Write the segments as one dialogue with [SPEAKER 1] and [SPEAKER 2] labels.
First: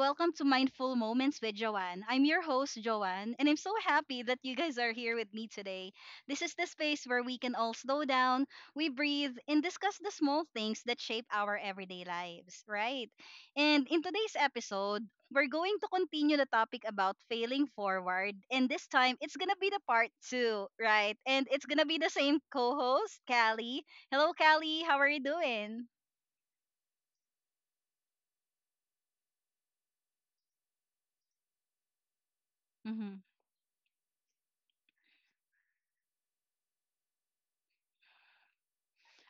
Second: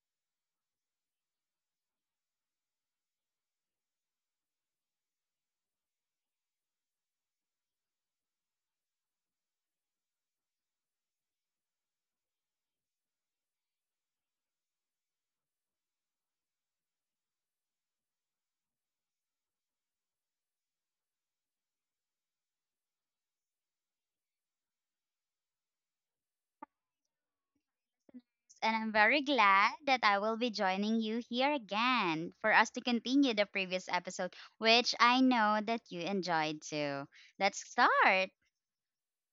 [SPEAKER 1] welcome to Mindful Moments with Joanne. I'm your host, Joanne, and I'm so happy that you guys are here with me today. This is the space where we can all slow down, we breathe, and discuss the small things that shape our everyday lives, right? And in today's episode, we're going to continue the topic about failing forward, and this time it's gonna be the part two, right? And it's gonna be the same co host, Callie. Hello, Callie, how are you doing?
[SPEAKER 2] And I'm very glad that I will be joining you here again for us to
[SPEAKER 1] Mm-hmm.
[SPEAKER 2] continue the previous episode, which I know that you enjoyed too. Let's start.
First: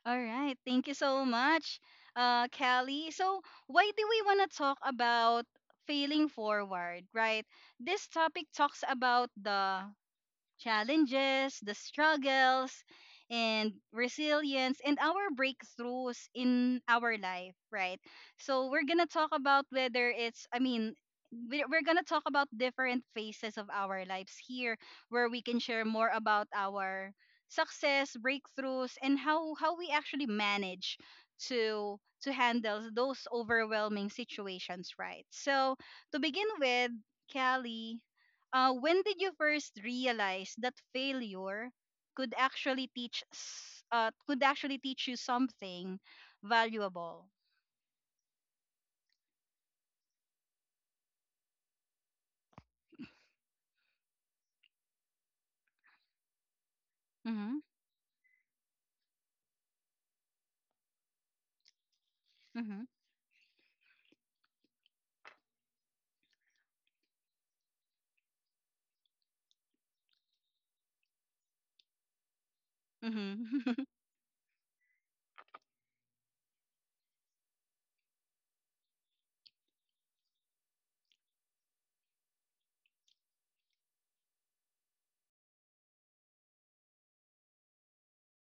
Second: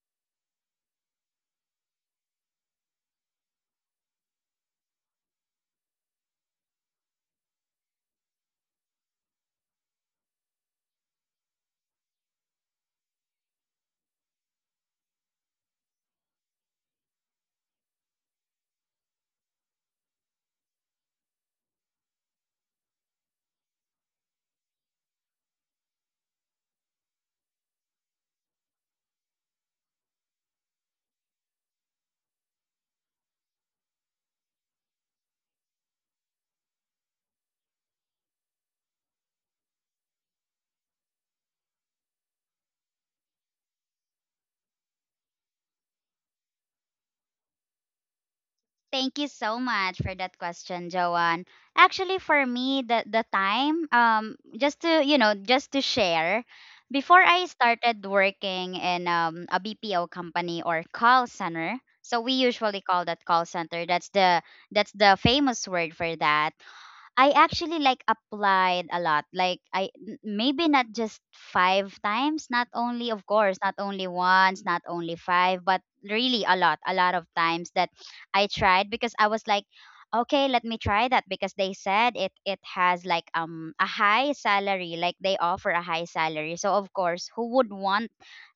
[SPEAKER 1] All right. Thank you so much, Kelly. So, why do we want to talk about failing forward, right? This topic talks about the challenges, the struggles, and resilience, and our breakthroughs in our life, right? So we're gonna talk about whether it's, I mean, we- we're gonna talk about different phases of our lives here, where we can share more about our success, breakthroughs, and how we actually manage to handle those overwhelming situations, right? So to begin with, Kelly, when did you first realize that failure could actually could actually teach you something valuable?
[SPEAKER 2] Thank you so much for that question, Joanne. Actually, for me, the time, just to share, before I
[SPEAKER 1] Mm-hmm.
[SPEAKER 2] started working in a BPO company or call center, so we
[SPEAKER 1] Mm-hmm.
[SPEAKER 2] usually call that call center. That's the famous word for that. I actually like applied a lot. Like maybe not just five times, not only of course, not
[SPEAKER 1] Mm-hmm.
[SPEAKER 2] only once, not only five, but really a lot of times that I tried because I was like, okay, let me try that because they said it has like a high salary, like they offer a high salary. So of course, who would want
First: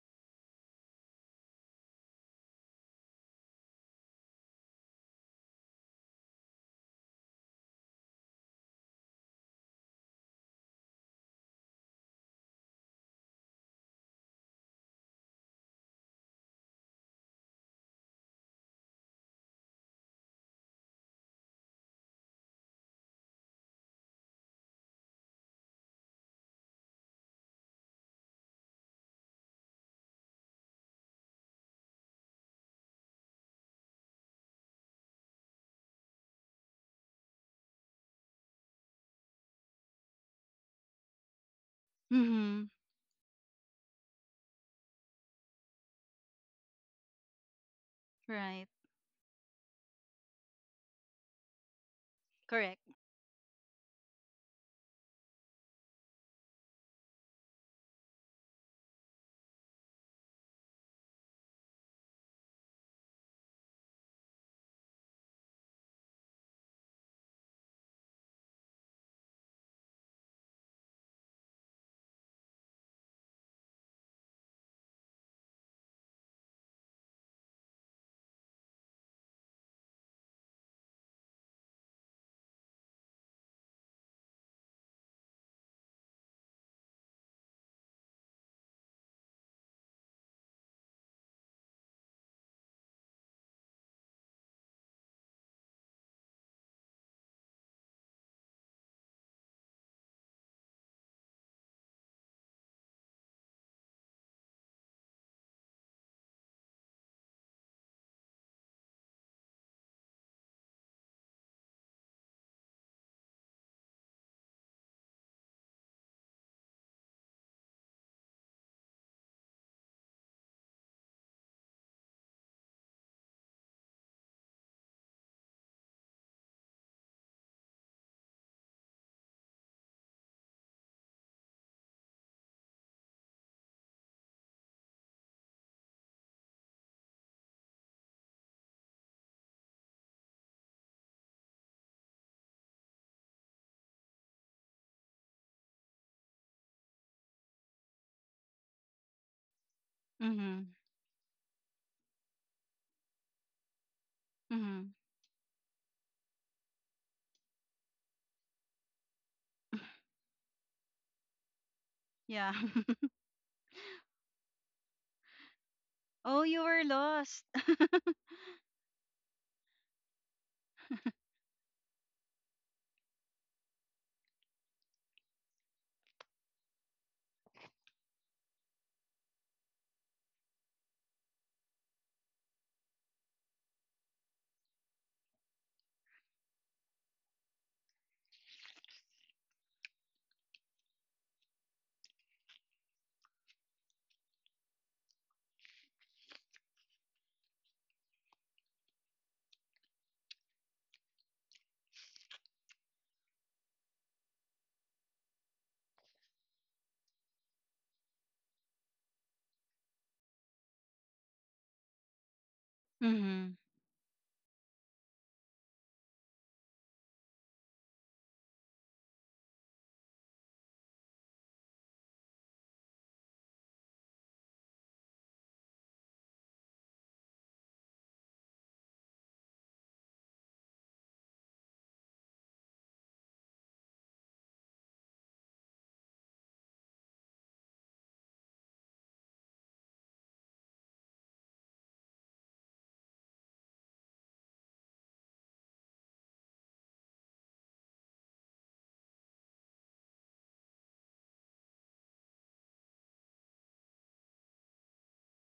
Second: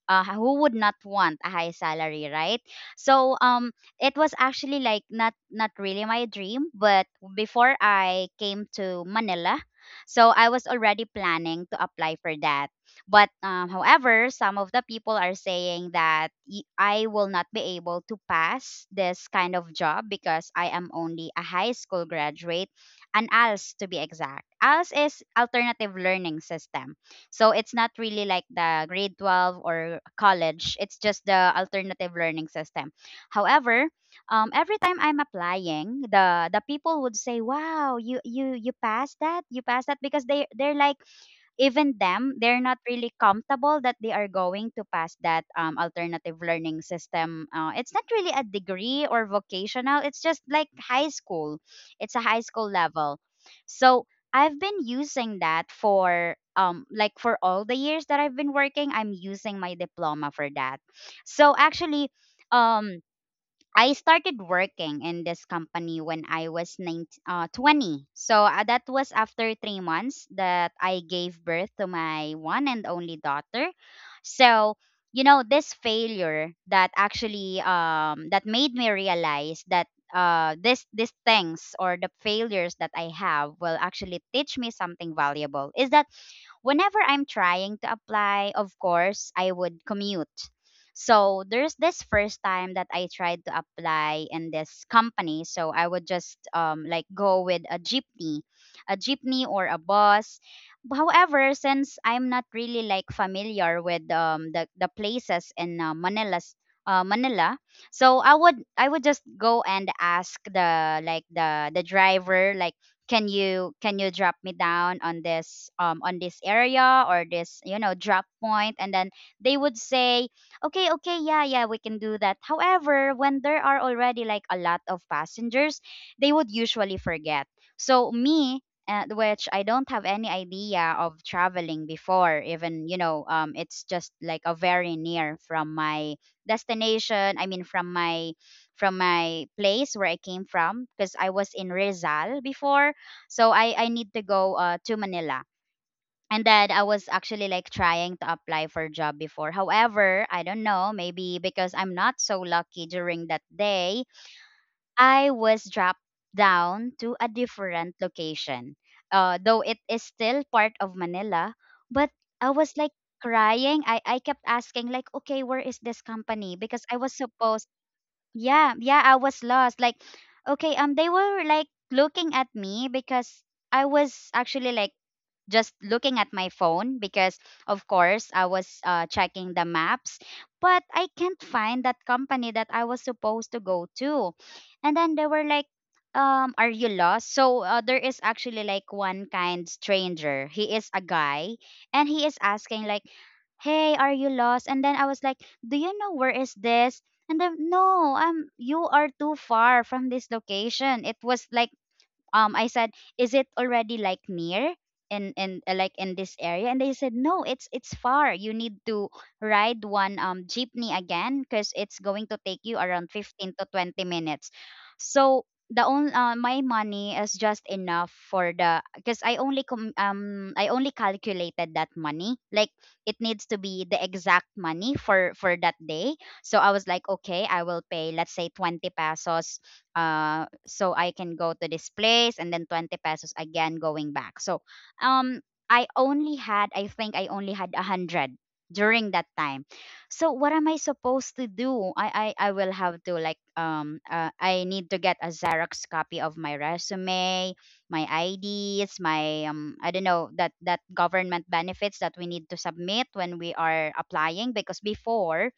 [SPEAKER 2] uh, who would not want a high salary, right? So it was actually like not really my dream, but before I came to Manila, so I was already planning to apply for that. But however, some of the people are saying that I will not be able to pass this kind of job because I am only a high school graduate, and ALS to be exact. ALS is Alternative Learning System, so it's not really like the grade 12 or college. It's just the alternative learning system. However, every time I'm applying, the people would say, "Wow, you passed that, you passed that," because they're like even them
[SPEAKER 1] Mm-hmm.
[SPEAKER 2] they're not really comfortable that they are going to pass that alternative learning system. Uh, it's not really a
[SPEAKER 1] Right.
[SPEAKER 2] degree or vocational, it's just like high school, it's a high school
[SPEAKER 1] Correct.
[SPEAKER 2] level. So I've been using that for like for all the years that I've been working, I'm using my diploma for that. So actually, um I started working in this company when I was 19, 20. So that was after 3 months that I gave birth to my one and only daughter. So, you know, this failure that actually that made me realize that this these things or the failures that I have will actually teach me something valuable is that whenever I'm trying to apply, of course, I would commute. So there's this first time that I tried to apply in this company. So I would just like go with a jeepney or a bus. However, since I'm not really like familiar with the places in Manila, so I would just go and ask the like the driver like can you drop me down on this area or this, you know, drop point. And then they would say, okay, okay, yeah, yeah, we can do that. However, when there are already like a lot of passengers, they would usually forget. So me, which I don't have any idea of traveling before, even it's just like a very near from my destination, I mean from my place where I came from because I was in Rizal before. So I need to go to Manila. And then I was actually like trying to apply for job before. However, I don't
[SPEAKER 1] Mm-hmm.
[SPEAKER 2] know, maybe because I'm not so lucky during that day,
[SPEAKER 1] Mm-hmm.
[SPEAKER 2] I was dropped down to a different location. Though it is still part of Manila, but I
[SPEAKER 1] Yeah.
[SPEAKER 2] was like crying. I kept asking like, okay, where is this
[SPEAKER 1] Oh, you
[SPEAKER 2] company?
[SPEAKER 1] were
[SPEAKER 2] Because I was
[SPEAKER 1] lost.
[SPEAKER 2] supposed. Yeah, yeah, I was lost. Like, okay, they were like looking at me because I was actually like just looking at my phone because of course I was checking the maps, but I can't find that company that I was supposed to go to. And then they were like, are you lost? So there is actually like one kind stranger, he is a guy, and he is asking like, hey, are you lost? And then I was like, do you know where is this? And then, no, you are too far from this location. It was like, I said, is it already like near in like in this area? And they said, no, it's far. You need to ride one jeepney again because it's going to take you around
[SPEAKER 1] Mm-hmm.
[SPEAKER 2] 15 to 20 minutes. So the only my money is just enough for the, because I only I only calculated that money like it needs to be the exact money for that day. So I was like, okay, I will pay let's say 20 pesos, so I can go to this place and then 20 pesos again going back. So um, I only had, I think I only had 100 during that time. So what am I supposed to do? I will have to like, I need to get a Xerox copy of my resume, my IDs, my, I don't know, that government benefits that we need to submit when we are applying. Because before,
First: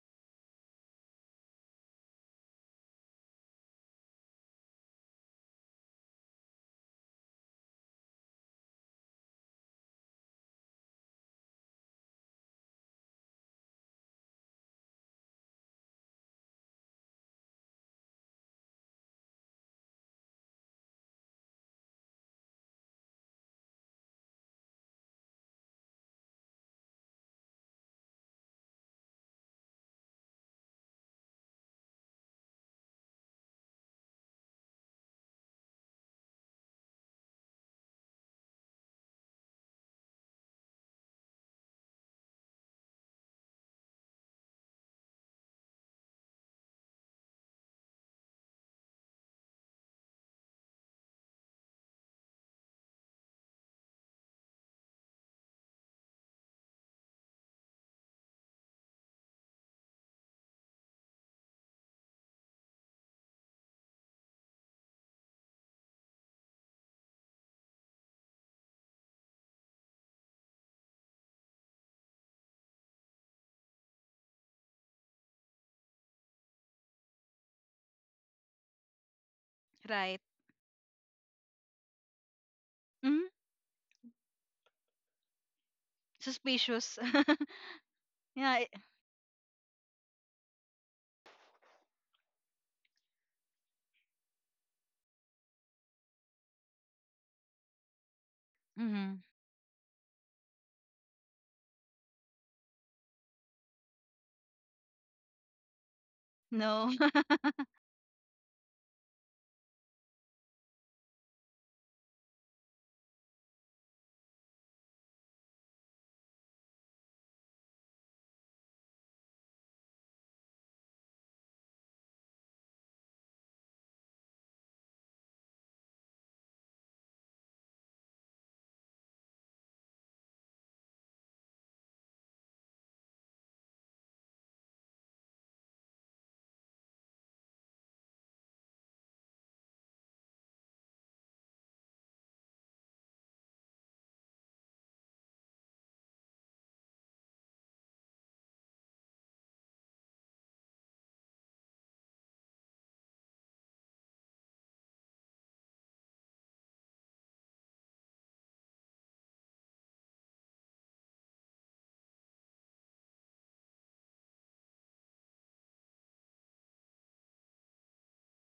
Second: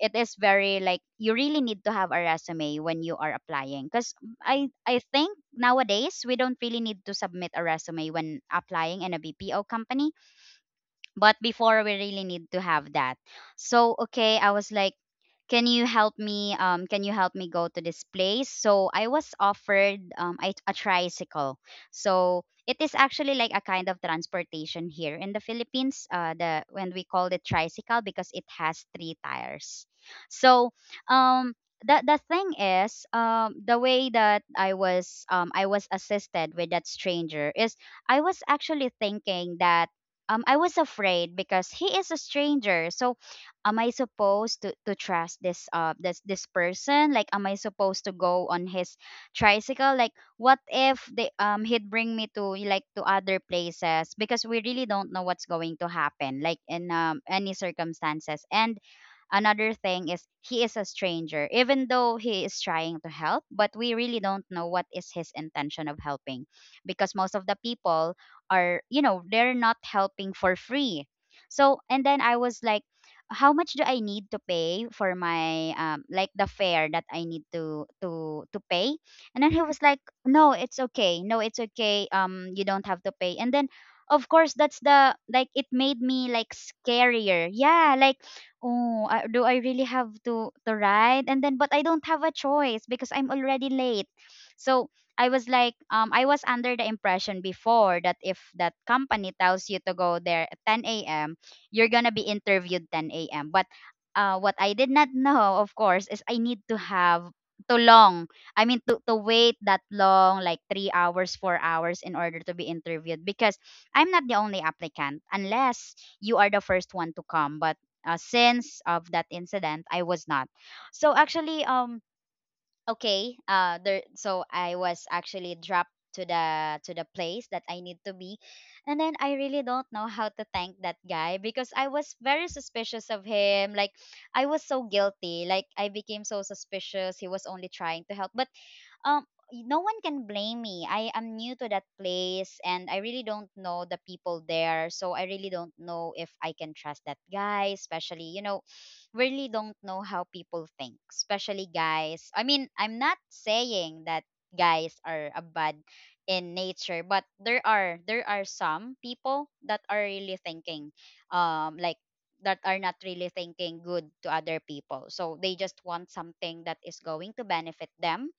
[SPEAKER 2] it is very like you really need to have a resume when you are applying, because I think nowadays we don't really need to submit a resume when applying in a BPO company, but before we really need to have that. So okay, I was like, can you help me go to this place? So I was offered a tricycle. So it is actually like a kind of transportation here in the Philippines, the when we call it tricycle because it has three tires. So um the thing is, the way that I was assisted with that stranger is I was actually thinking that, I was afraid because he is a stranger. So am I supposed to trust this person? Like am I supposed to go on his tricycle? Like what if they he'd bring me to like to other places? Because we really don't know what's going to happen like in any circumstances. And another thing is, he is a stranger, even though he is trying to help, but we really don't know what is his intention of helping, because most of the people are, you know, they're not helping for free. So and then I was like, how much do I need to pay for my, like the fare that I need to to pay? And then he was like,
[SPEAKER 1] Right.
[SPEAKER 2] "No, it's okay. No, it's okay. You don't have to
[SPEAKER 1] Mm-hmm.
[SPEAKER 2] pay." And then of course that's the like it made me like
[SPEAKER 1] Suspicious.
[SPEAKER 2] scarier. Yeah, like,
[SPEAKER 1] Yeah.
[SPEAKER 2] oh, do I really have to ride? And then but I don't have a choice because I'm already late. So I was like, I was under the impression before that if that
[SPEAKER 1] Mm-hmm.
[SPEAKER 2] company tells you to go there at 10 a.m., you're gonna be interviewed 10 a.m. But what I did not know, of course, is I need
[SPEAKER 1] No.
[SPEAKER 2] to have too long. I mean, to wait that long, like 3 hours, 4 hours, in order to be interviewed. Because I'm not the only applicant, unless you are the first one to come. But since of that incident, I was not. So actually, okay there so I was actually dropped to the place that I need to be. And then I really don't know how to thank that guy because I was very suspicious of him. Like I was so guilty, like I became so suspicious. He was only trying to help, but um no one can blame me. I am new to that place and I really don't know the people there. So I really don't know if I can trust that guy, especially, you know, really don't know how people think, especially guys. I mean, I'm not saying that guys are a bad in nature, but there are some people that are really thinking, um, like that are not really thinking good to other people. So they just want something that is going to benefit them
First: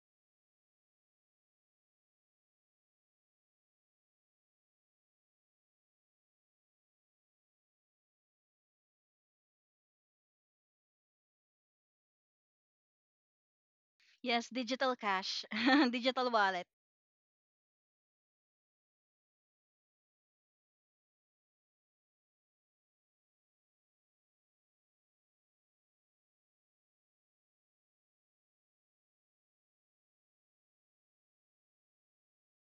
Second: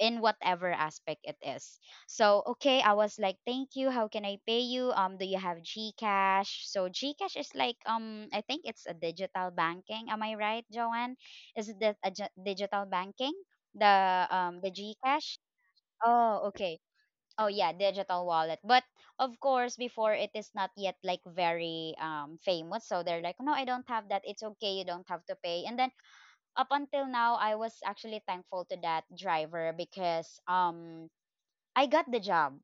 [SPEAKER 2] in whatever aspect it is. So okay, I was like, thank you. How can I pay you? Do you have GCash? So GCash is like, I think it's a digital banking. Am I right, Joanne? Is it a digital banking? The
[SPEAKER 1] Yes,
[SPEAKER 2] um the
[SPEAKER 1] digital
[SPEAKER 2] GCash?
[SPEAKER 1] cash, digital
[SPEAKER 2] Oh,
[SPEAKER 1] wallet.
[SPEAKER 2] okay. Oh yeah, digital wallet. But of course, before it is not yet like very famous, so they're like, no, I don't have that. It's okay, you don't have to pay. And then up until now I was actually thankful to that driver because I got the job.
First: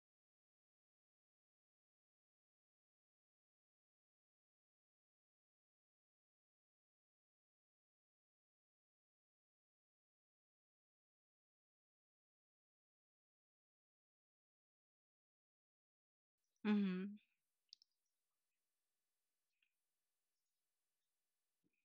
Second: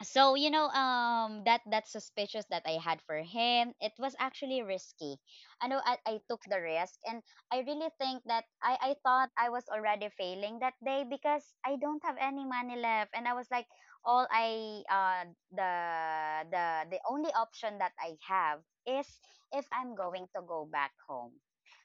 [SPEAKER 2] So that suspicious that I had for him, it was actually risky. I know I took the risk, and I really think that I thought I was already failing that day because I don't have any money left, and I was like, all I the the
[SPEAKER 1] Mm-hmm.
[SPEAKER 2] only option that I have is if I'm going to go back home.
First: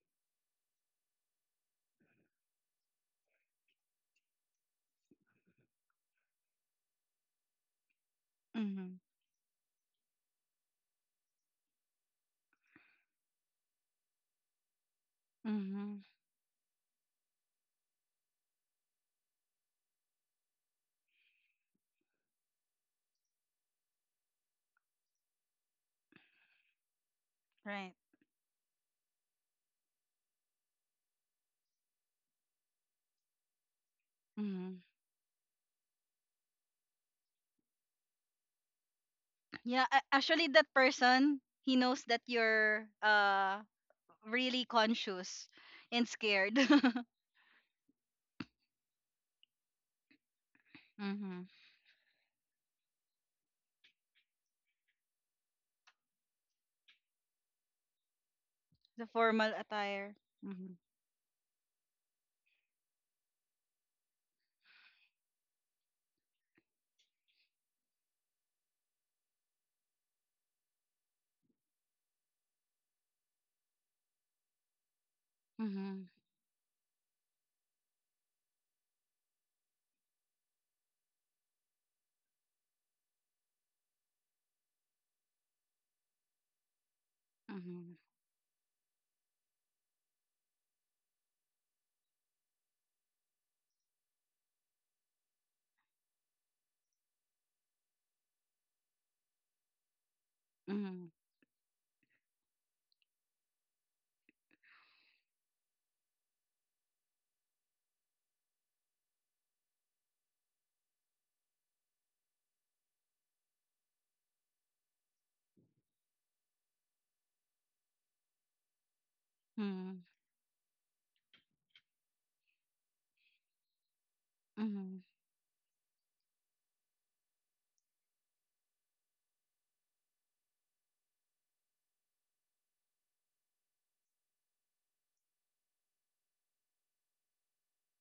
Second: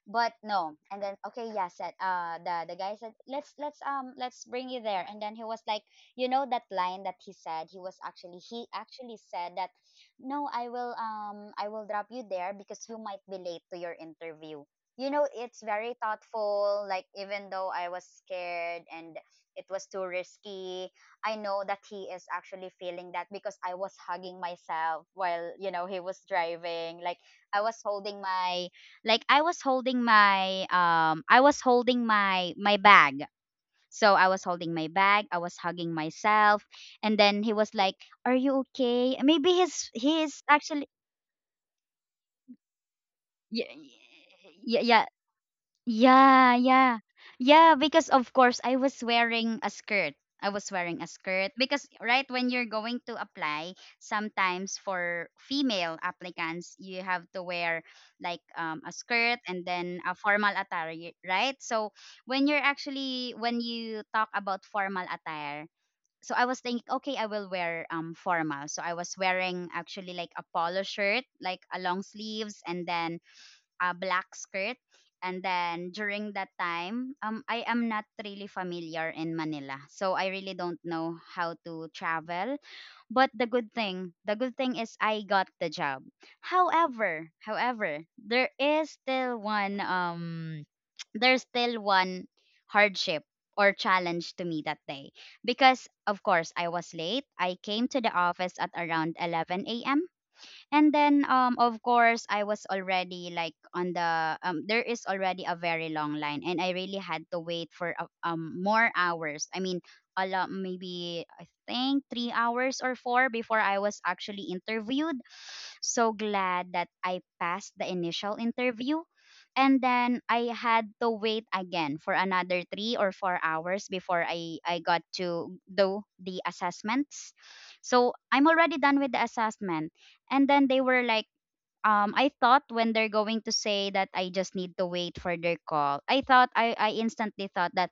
[SPEAKER 2] But no, and then okay, yeah, said the guy said let's let's bring you there, and then he was like that line that he said he
[SPEAKER 1] Mm-hmm.
[SPEAKER 2] actually said that, no, I will I will drop you there because you might be late to your interview. You know, it's very
[SPEAKER 1] Mm-hmm.
[SPEAKER 2] thoughtful. Like even though I was scared and it was too risky, I know that he is actually feeling that because I was hugging myself while he was driving. Like i was
[SPEAKER 1] Right.
[SPEAKER 2] holding my I was holding my I was holding my bag. So I was holding
[SPEAKER 1] Mm-hmm.
[SPEAKER 2] my bag, I was hugging myself, and then he was like, "Are you okay?" Maybe
[SPEAKER 1] Yeah,
[SPEAKER 2] he's
[SPEAKER 1] a-
[SPEAKER 2] he's
[SPEAKER 1] actually that
[SPEAKER 2] actually,
[SPEAKER 1] person, he knows that you're
[SPEAKER 2] yeah,
[SPEAKER 1] really
[SPEAKER 2] yeah, yeah,
[SPEAKER 1] conscious and
[SPEAKER 2] yeah,
[SPEAKER 1] scared.
[SPEAKER 2] yeah. Yeah, because of course I was wearing a skirt. I was wearing a
[SPEAKER 1] Mm-hmm.
[SPEAKER 2] skirt because right when you're going to apply, sometimes for female applicants you have to wear like a
[SPEAKER 1] The
[SPEAKER 2] skirt
[SPEAKER 1] formal
[SPEAKER 2] and then a
[SPEAKER 1] attire.
[SPEAKER 2] formal
[SPEAKER 1] Mm-hmm.
[SPEAKER 2] attire, y- right? So when you're actually when you talk about formal attire, so I was thinking, okay, I will wear formal. So I was wearing actually like a polo shirt, like a long sleeves, and then a black skirt. And then
[SPEAKER 1] Mm-hmm.
[SPEAKER 2] during that time, I am not really familiar in Manila, so I really don't know how to travel. But the good thing is I got the job. However,
[SPEAKER 1] Mm-hmm.
[SPEAKER 2] however, there is still one there's still one hardship or challenge to me that day because of course I was late. I came to the office at around 11 a.m. And
[SPEAKER 1] Mm-hmm.
[SPEAKER 2] then of course I was already like on the there is already a very long line and I really had to wait for more hours. I mean a lot, maybe I think 3 hours or 4 before I was actually interviewed. So glad that I passed the initial interview. And then I had to wait again for another 3 or 4 hours before I
[SPEAKER 1] Mm-hmm.
[SPEAKER 2] I
[SPEAKER 1] Mm-hmm.
[SPEAKER 2] got to do the assessments. So I'm already done with the assessment and then they were like, I thought when they're going to say that I just need to wait for their call, I thought I instantly thought that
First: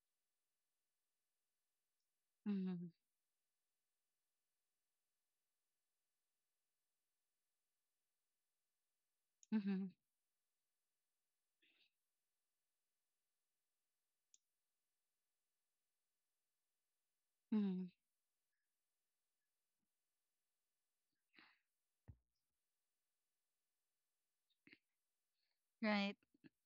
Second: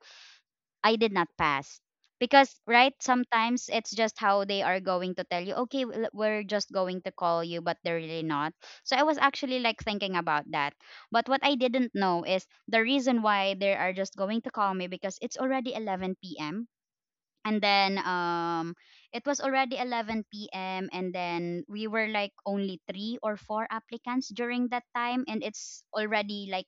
[SPEAKER 2] I did not pass. Because,
[SPEAKER 1] Mm-hmm.
[SPEAKER 2] right, sometimes it's just how they are going to tell you, okay, we'll- we're just going to call you, but they're really not. So I was actually
[SPEAKER 1] Mm-hmm.
[SPEAKER 2] like thinking about that. But what I didn't know is the reason why they are just going to call me because it's already 11 p.m. And
[SPEAKER 1] Mm-hmm.
[SPEAKER 2] then it was already 11 p.m. and then we were like only 3 or 4 applicants during that time and it's
[SPEAKER 1] Right.
[SPEAKER 2] already like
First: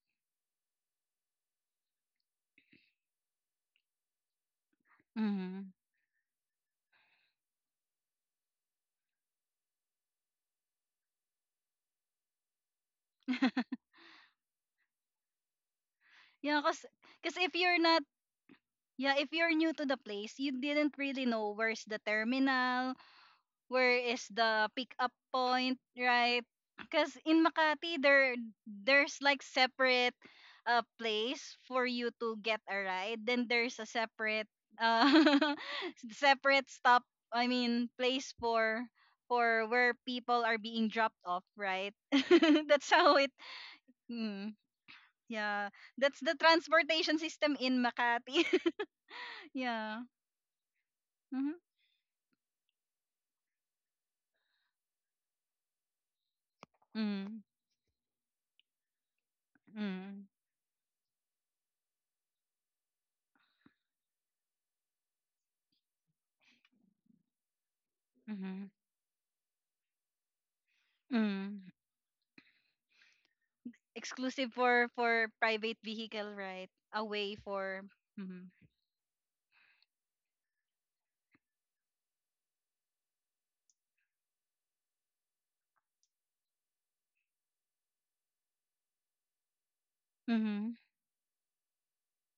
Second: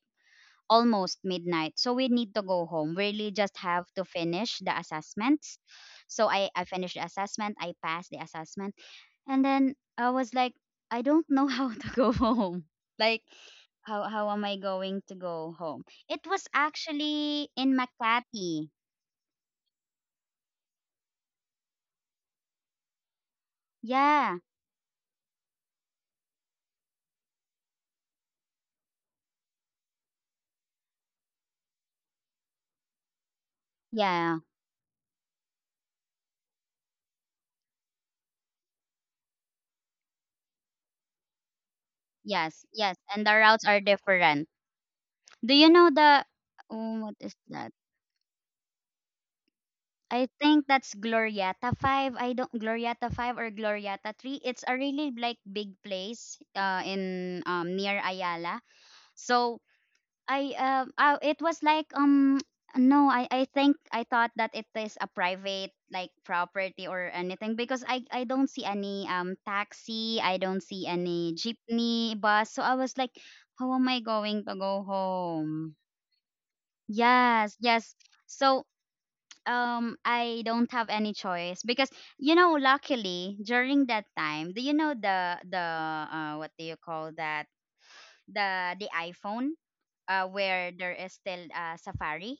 [SPEAKER 2] almost midnight, so we need to go home. We really just have to finish the assessments.
[SPEAKER 1] Mm-hmm.
[SPEAKER 2] So I finished the assessment, I passed the assessment, and then I was like, I don't know how to go home. Like how am I going to go home? It was
[SPEAKER 1] Yeah, cause
[SPEAKER 2] actually
[SPEAKER 1] if
[SPEAKER 2] in
[SPEAKER 1] you're not,
[SPEAKER 2] Makati.
[SPEAKER 1] yeah, if you're new to the place, you didn't really know where's the terminal, where is
[SPEAKER 2] Yeah,
[SPEAKER 1] the pickup point, right? Because in Makati, there's like separate, place for you to get a ride. Then there's a separate,
[SPEAKER 2] yeah.
[SPEAKER 1] uh, separate stop. I mean place for where people are being dropped off, right?
[SPEAKER 2] Yes,
[SPEAKER 1] That's
[SPEAKER 2] yes,
[SPEAKER 1] how it.
[SPEAKER 2] and the routes are
[SPEAKER 1] Mm,
[SPEAKER 2] different.
[SPEAKER 1] yeah,
[SPEAKER 2] Do you know
[SPEAKER 1] that's the
[SPEAKER 2] the
[SPEAKER 1] transportation
[SPEAKER 2] what is
[SPEAKER 1] system in
[SPEAKER 2] that?
[SPEAKER 1] Makati. Yeah.
[SPEAKER 2] I think that's
[SPEAKER 1] Mm-hmm.
[SPEAKER 2] Glorieta 5. I don't, Glorieta 5 or Glorieta 3. It's a really like big place in near Ayala. So
[SPEAKER 1] Mm-hmm.
[SPEAKER 2] I it was like no I I think I thought that it is a private like property or anything because I don't
[SPEAKER 1] Mm-hmm.
[SPEAKER 2] see any taxi, I don't see any
[SPEAKER 1] Mm.
[SPEAKER 2] jeepney bus, so I was like, how am I going
[SPEAKER 1] Exclusive
[SPEAKER 2] to go
[SPEAKER 1] for private
[SPEAKER 2] home?
[SPEAKER 1] vehicle, right? Away
[SPEAKER 2] Yes,
[SPEAKER 1] for
[SPEAKER 2] yes.
[SPEAKER 1] mm-hmm.
[SPEAKER 2] So I don't have any choice because, you know, luckily during that time, do you know the what do you call that the iPhone, where
[SPEAKER 1] Mm-hmm.
[SPEAKER 2] there is still Safari.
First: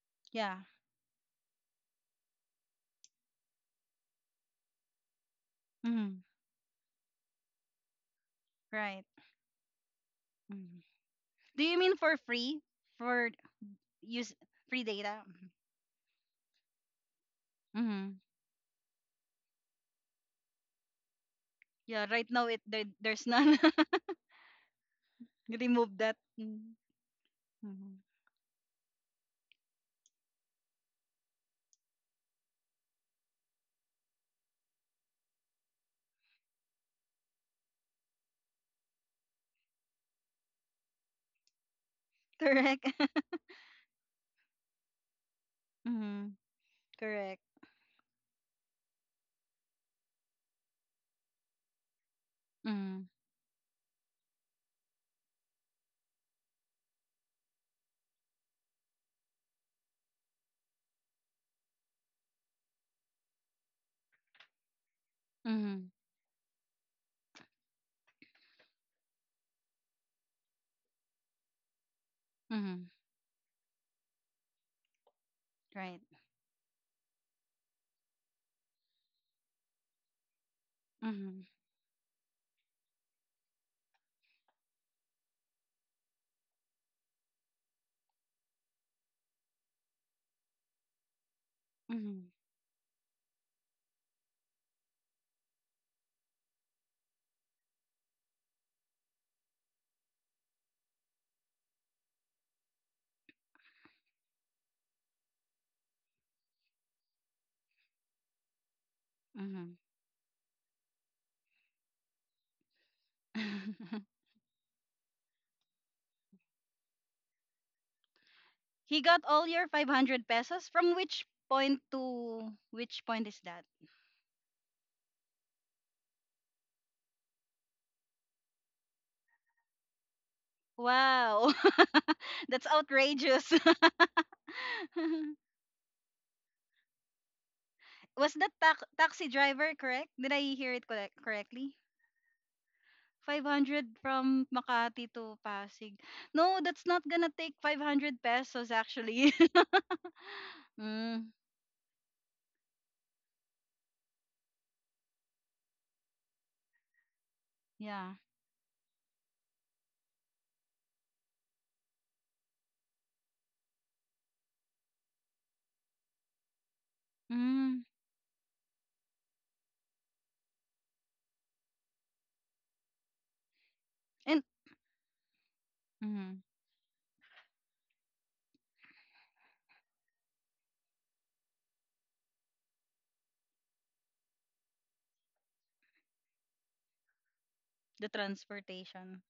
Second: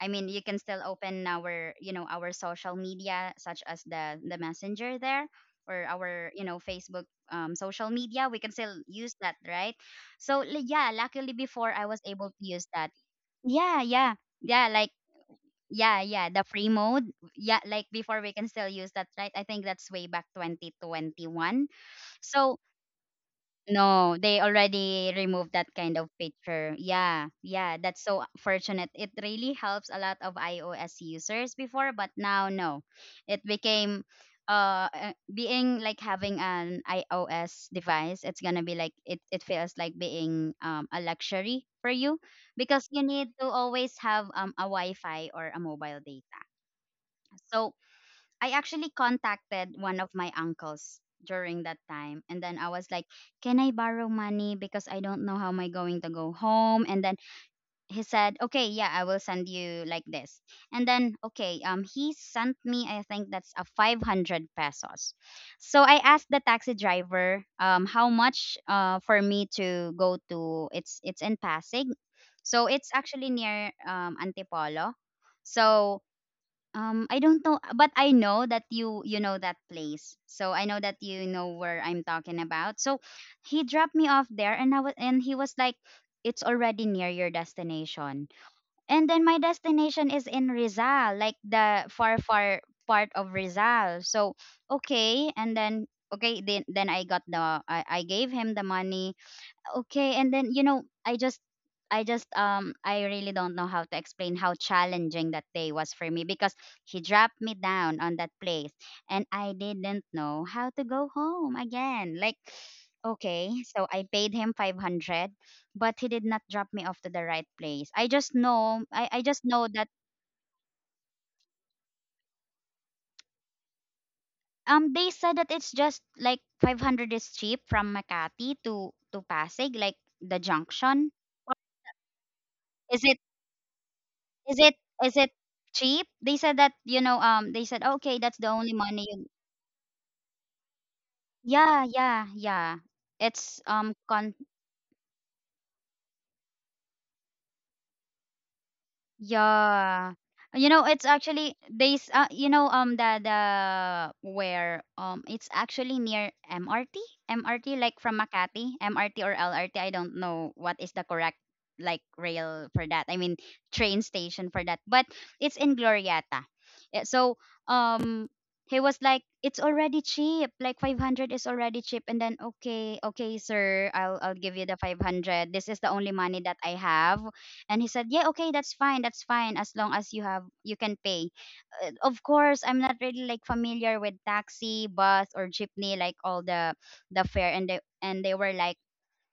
[SPEAKER 2] I mean, you can
[SPEAKER 1] Yeah.
[SPEAKER 2] still open our, you know, our social media such as the messenger there or
[SPEAKER 1] Mm-hmm.
[SPEAKER 2] our, you know, Facebook social media. We can still
[SPEAKER 1] Right.
[SPEAKER 2] use that, right? So li-
[SPEAKER 1] Hmm.
[SPEAKER 2] yeah, luckily
[SPEAKER 1] Do
[SPEAKER 2] before
[SPEAKER 1] you
[SPEAKER 2] I
[SPEAKER 1] mean
[SPEAKER 2] was
[SPEAKER 1] for
[SPEAKER 2] able to
[SPEAKER 1] free,
[SPEAKER 2] use that.
[SPEAKER 1] for
[SPEAKER 2] Yeah, yeah,
[SPEAKER 1] use
[SPEAKER 2] yeah.
[SPEAKER 1] free
[SPEAKER 2] Like
[SPEAKER 1] data? Mm-hmm.
[SPEAKER 2] yeah, yeah. The free mode. Yeah, like
[SPEAKER 1] Mm-hmm.
[SPEAKER 2] before we can still use that, right? I think that's way back 2021.
[SPEAKER 1] Yeah. Right now,
[SPEAKER 2] So
[SPEAKER 1] there's none.
[SPEAKER 2] no, they already removed that
[SPEAKER 1] Remove
[SPEAKER 2] kind of
[SPEAKER 1] that.
[SPEAKER 2] picture.
[SPEAKER 1] Mm-hmm.
[SPEAKER 2] Yeah, yeah,
[SPEAKER 1] Mm-hmm.
[SPEAKER 2] that's so fortunate. It really helps a lot of iOS users before, but now no. It became being like having an iOS device, it's gonna be like it feels like being a luxury for you because
[SPEAKER 1] Correct.
[SPEAKER 2] you need to always have a Wi-Fi or a mobile
[SPEAKER 1] Mm-hmm.
[SPEAKER 2] data.
[SPEAKER 1] Correct.
[SPEAKER 2] So I actually contacted one of my uncles during that time and then I was like,
[SPEAKER 1] Mm-hmm.
[SPEAKER 2] "Can I borrow money because I don't know how am I going to go home?" And then he said, "Okay, yeah, I will send you like this." And then okay, he sent me, I think that's a 500 pesos. So
[SPEAKER 1] Mm-hmm.
[SPEAKER 2] I asked the taxi driver how much for me to go to, it's in Pasig. So it's
[SPEAKER 1] Mm-hmm.
[SPEAKER 2] actually near Antipolo. So
[SPEAKER 1] Right.
[SPEAKER 2] I don't know, but I know that you know that place, so I know that you
[SPEAKER 1] Mm-hmm.
[SPEAKER 2] know where I'm talking about. So he dropped me off there, and I was and he was like, "It's already near your destination." And then my destination is in Rizal, like the far
[SPEAKER 1] Mm-hmm.
[SPEAKER 2] far part of Rizal. So okay, and then okay, then I got I gave him the money, okay. And then, you know, I really don't know how to explain how challenging that day was for me because he dropped me down on that place and I didn't know how to go home again, like okay. So
[SPEAKER 1] Mm-hmm.
[SPEAKER 2] I paid him 500, but he did not drop me off to the right place. I just know
[SPEAKER 1] He
[SPEAKER 2] I
[SPEAKER 1] got
[SPEAKER 2] just
[SPEAKER 1] all
[SPEAKER 2] know
[SPEAKER 1] your
[SPEAKER 2] that
[SPEAKER 1] 500 pesos? From which point to which point is that?
[SPEAKER 2] they said that it's just like 500 is cheap from Makati to Pasig like the junction.
[SPEAKER 1] Wow. That's
[SPEAKER 2] is it
[SPEAKER 1] outrageous.
[SPEAKER 2] Is it is it cheap? They said that, you know, they said, "Okay, that's
[SPEAKER 1] Was
[SPEAKER 2] the
[SPEAKER 1] that
[SPEAKER 2] only money you"—
[SPEAKER 1] taxi driver correct? Did I hear it correctly?
[SPEAKER 2] Yeah, yeah, yeah. It's
[SPEAKER 1] 500
[SPEAKER 2] con
[SPEAKER 1] from Makati to Pasig. No, that's not gonna take 500 pesos actually.
[SPEAKER 2] Yeah. You know, it's
[SPEAKER 1] Mm,
[SPEAKER 2] actually they s- you know, the where it's actually near MRT, MRT like
[SPEAKER 1] yeah.
[SPEAKER 2] from Makati, MRT or LRT, I don't know what is the correct like rail for that. I mean train station for that. But it's in Glorieta. Eh, so
[SPEAKER 1] Mm.
[SPEAKER 2] um he was like it's already cheap. Like 500 is already cheap, and then okay, okay sir, I'll
[SPEAKER 1] And
[SPEAKER 2] give you the 500. This is the only money
[SPEAKER 1] mm,
[SPEAKER 2] that I have, and he said, "Yeah, okay, that's fine. That's fine as long as you can pay." Of course, I'm not really like familiar with taxi, bus or jeepney, like all the fare,
[SPEAKER 1] the
[SPEAKER 2] and they were like,
[SPEAKER 1] transportation.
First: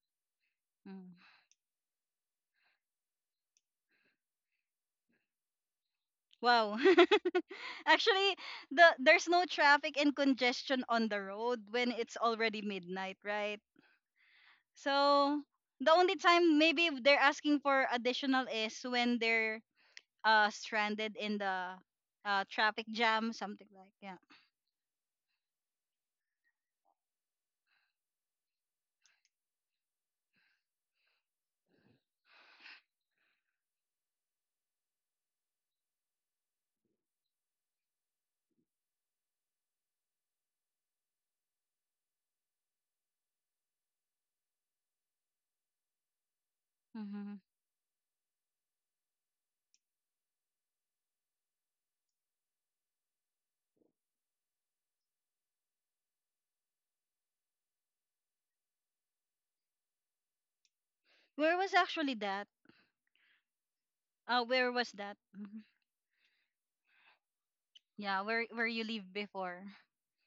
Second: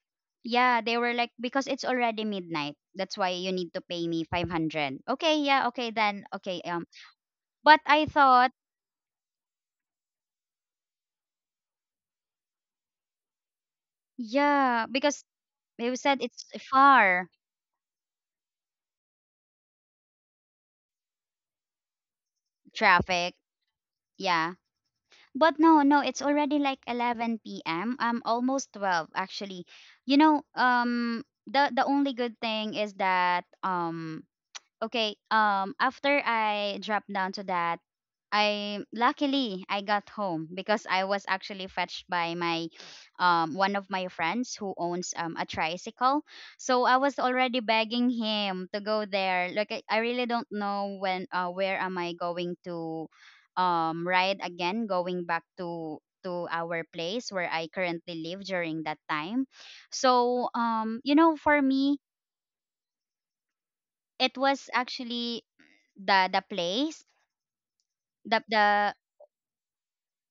[SPEAKER 2] "Yeah," they were
[SPEAKER 1] Mm.
[SPEAKER 2] like, "because it's already midnight. That's why you need to pay me 500." Okay, yeah, okay then. Okay,
[SPEAKER 1] Wow.
[SPEAKER 2] but I
[SPEAKER 1] Actually,
[SPEAKER 2] thought,
[SPEAKER 1] the there's no traffic and congestion on the road when it's already midnight, right?
[SPEAKER 2] yeah, because
[SPEAKER 1] So the
[SPEAKER 2] they
[SPEAKER 1] only
[SPEAKER 2] said it's
[SPEAKER 1] time maybe they're
[SPEAKER 2] far,
[SPEAKER 1] asking for additional is when they're stranded in the traffic jam,
[SPEAKER 2] traffic.
[SPEAKER 1] something like yeah.
[SPEAKER 2] Yeah. But no, no, it's already like 11 p.m. Almost 12 actually. You know, the only good thing is that okay, after I dropped down to that, I got home because I was actually fetched by my one of my friends who owns a tricycle. So I was
[SPEAKER 1] Hmm.
[SPEAKER 2] already begging him to go there, like I really don't know when where am I going to ride again going back to our place where I currently live during that time. So you know,
[SPEAKER 1] Where
[SPEAKER 2] for
[SPEAKER 1] was
[SPEAKER 2] me
[SPEAKER 1] actually that?
[SPEAKER 2] it was
[SPEAKER 1] Where was that?
[SPEAKER 2] actually
[SPEAKER 1] Mhm.
[SPEAKER 2] the place
[SPEAKER 1] Yeah, where you
[SPEAKER 2] the
[SPEAKER 1] live before?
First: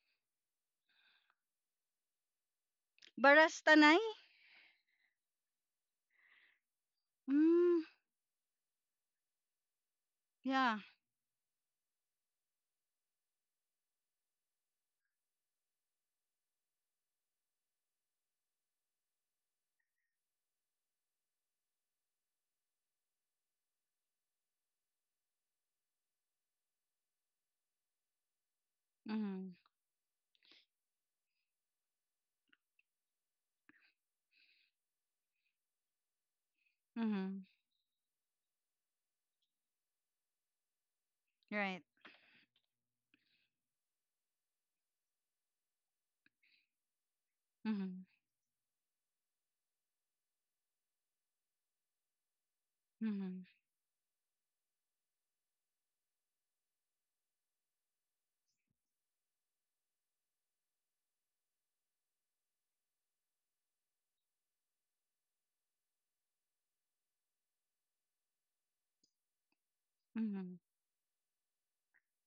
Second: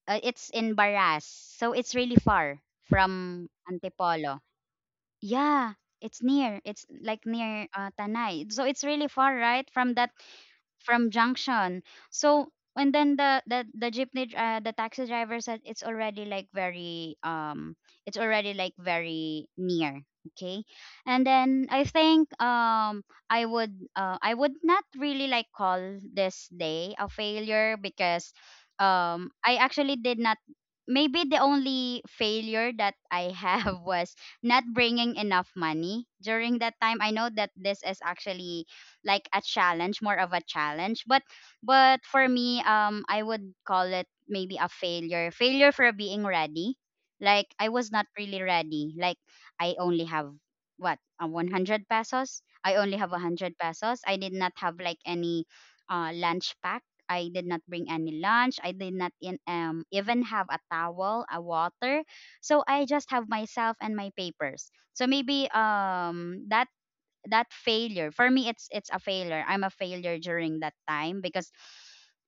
[SPEAKER 2] it's in Baras. So it's really far from
[SPEAKER 1] Barastanay?
[SPEAKER 2] Antipolo. Yeah, it's near. It's like near
[SPEAKER 1] Mm,
[SPEAKER 2] Tanay. So it's really far, right? From that,
[SPEAKER 1] yeah.
[SPEAKER 2] from junction. So, and then the taxi driver said it's already like very it's already like very near. Okay, and then I think I would not really like call this day a failure because
[SPEAKER 1] Mm-hmm.
[SPEAKER 2] I actually did not— maybe the only failure that I have was not bringing enough money during that time. I know
[SPEAKER 1] Mm-hmm.
[SPEAKER 2] that this is actually like a challenge, more of a challenge,
[SPEAKER 1] Right.
[SPEAKER 2] but for me, I would call it maybe a failure, failure for being ready. Like I was
[SPEAKER 1] Mm-hmm.
[SPEAKER 2] not really ready. Like I only have, what, a 100 pesos. I only have
[SPEAKER 1] Mm-hmm.
[SPEAKER 2] 100 pesos. I did not have like any lunch pack. I did not bring any lunch. I did not even have a towel, a water. So I just have myself and my papers. So maybe that failure for me, it's a failure, I'm a failure
[SPEAKER 1] Mm-hmm.
[SPEAKER 2] during that time because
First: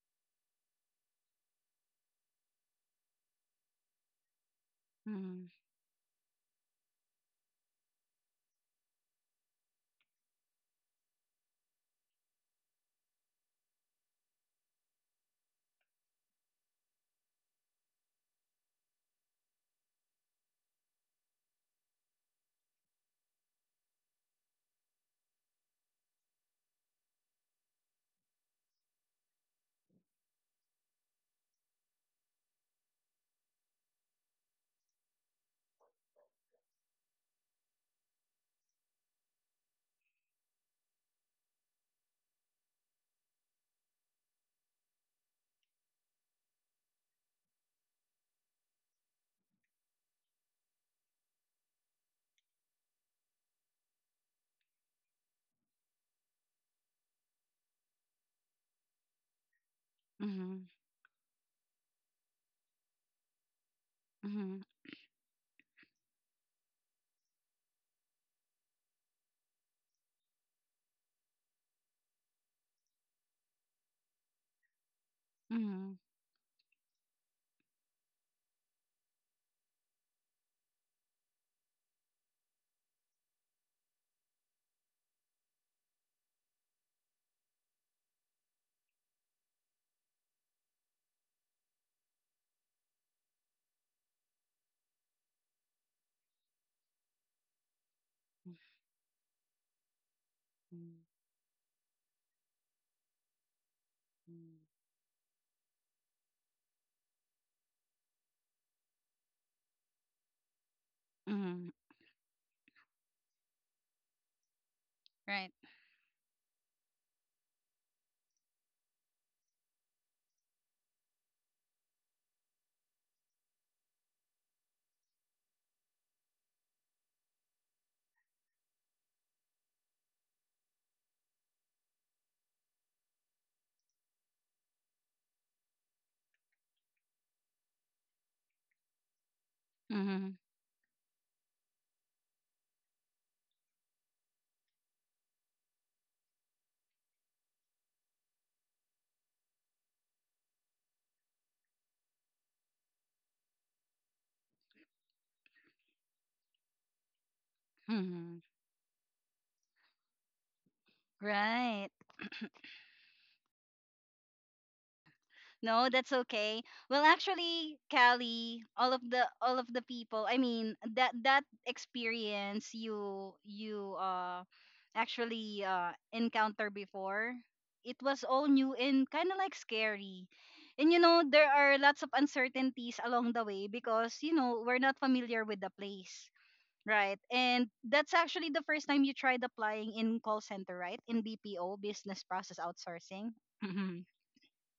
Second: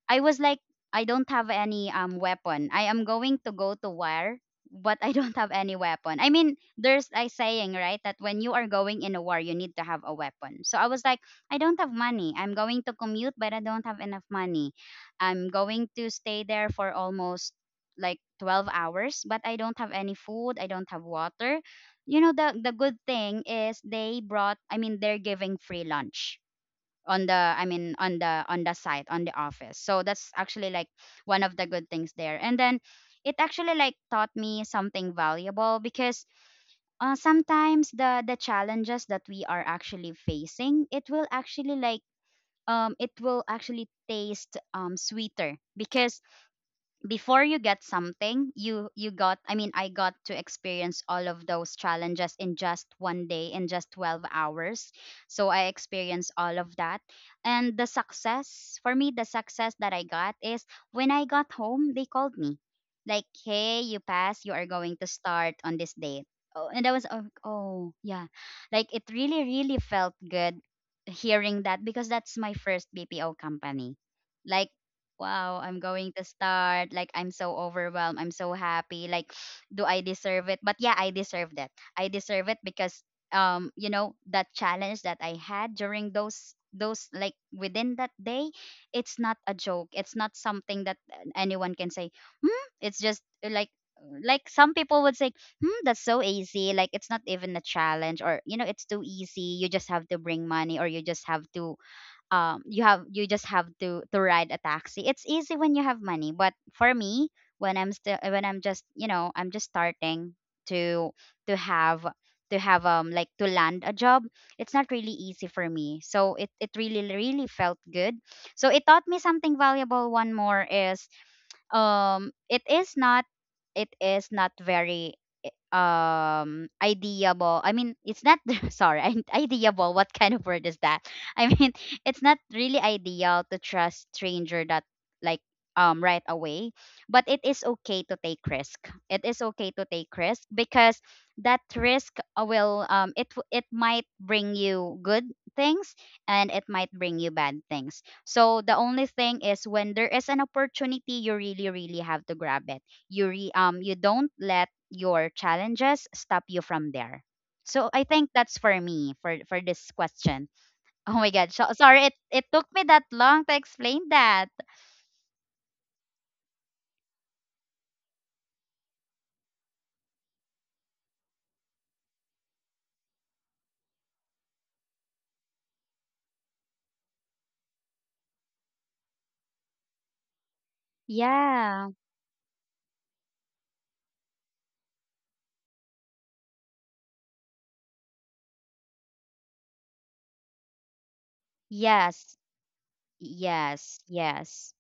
[SPEAKER 2] I was like, I don't have any weapon. I am going to go to war but I don't
[SPEAKER 1] Mm-hmm.
[SPEAKER 2] have any weapon. I mean, there's a saying, right, that when you are going in a war you need to have a weapon. So I was like, I don't have money, I'm going to commute but I don't have enough money. I'm going to stay there for almost like 12 hours but I don't have any food, I don't have water. You know, the good thing is they brought, I mean, they're giving free lunch on the I mean on the site, on the office. So that's actually like one of the good things there. And then it actually like taught me something valuable because sometimes the challenges that we are actually facing, it will actually it will actually taste sweeter because before you get something you got, I mean, I got to experience all of those challenges in just one day, in just 12 hours. So I experienced all of that. And the success for me, the success that I got is
[SPEAKER 1] Mm-hmm.
[SPEAKER 2] when I got home, they called me, like, "Hey, you
[SPEAKER 1] Mm-hmm.
[SPEAKER 2] passed, you
[SPEAKER 1] Mm-hmm.
[SPEAKER 2] are going to start on this day." Oh, and I was, oh, oh yeah, like it really really felt good hearing that because that's my first BPO company. Like, wow,
[SPEAKER 1] Mm-hmm.
[SPEAKER 2] I'm going to start. Like, I'm so overwhelmed. I'm so happy. Like, do I deserve it? But yeah, I deserve that. I deserve it because, that challenge that I had during those like within that day, it's not a joke. It's not something that anyone can say. It's just like some people would say, that's so easy, like, it's not even a challenge, or, you know, it's too easy. You just have to bring money, or you just have to you have you just have to ride
[SPEAKER 1] Mm-hmm.
[SPEAKER 2] a taxi. It's easy when you have money, but for me, when I'm still, when I'm just I'm just starting to to
[SPEAKER 1] Mm-hmm.
[SPEAKER 2] have to have like to land a job, it's not really
[SPEAKER 1] Right.
[SPEAKER 2] easy for me. So it really really felt good. So it taught me something valuable. One more is, um it is not it is not very, ideable, I mean it's not sorry, ideable, what kind of word is that? I mean it's not really ideal to trust stranger that, like right away, but it is okay to take risk. It is okay to take
[SPEAKER 1] Mm-hmm.
[SPEAKER 2] risk because that risk it might bring you good things, and it might bring you bad things. So the only thing is when there is an opportunity, you really, really have to grab it. You don't let your challenges stop you from there. So I think
[SPEAKER 1] Mm-hmm.
[SPEAKER 2] that's for me, for this question. Oh my god, so,
[SPEAKER 1] Right.
[SPEAKER 2] sorry it took me that long to explain that.
[SPEAKER 1] No, that's okay. Well, actually, Callie, all of the people, I mean, that that experience you you actually encounter before, it was all new and kind of like scary. And you know, there are
[SPEAKER 2] Yeah.
[SPEAKER 1] lots of uncertainties along the way because, you know, we're not familiar with the place, right? And that's actually the first time you tried applying in call center, right? In BPO, business
[SPEAKER 2] Yes.
[SPEAKER 1] process outsourcing.
[SPEAKER 2] Yes. Yes.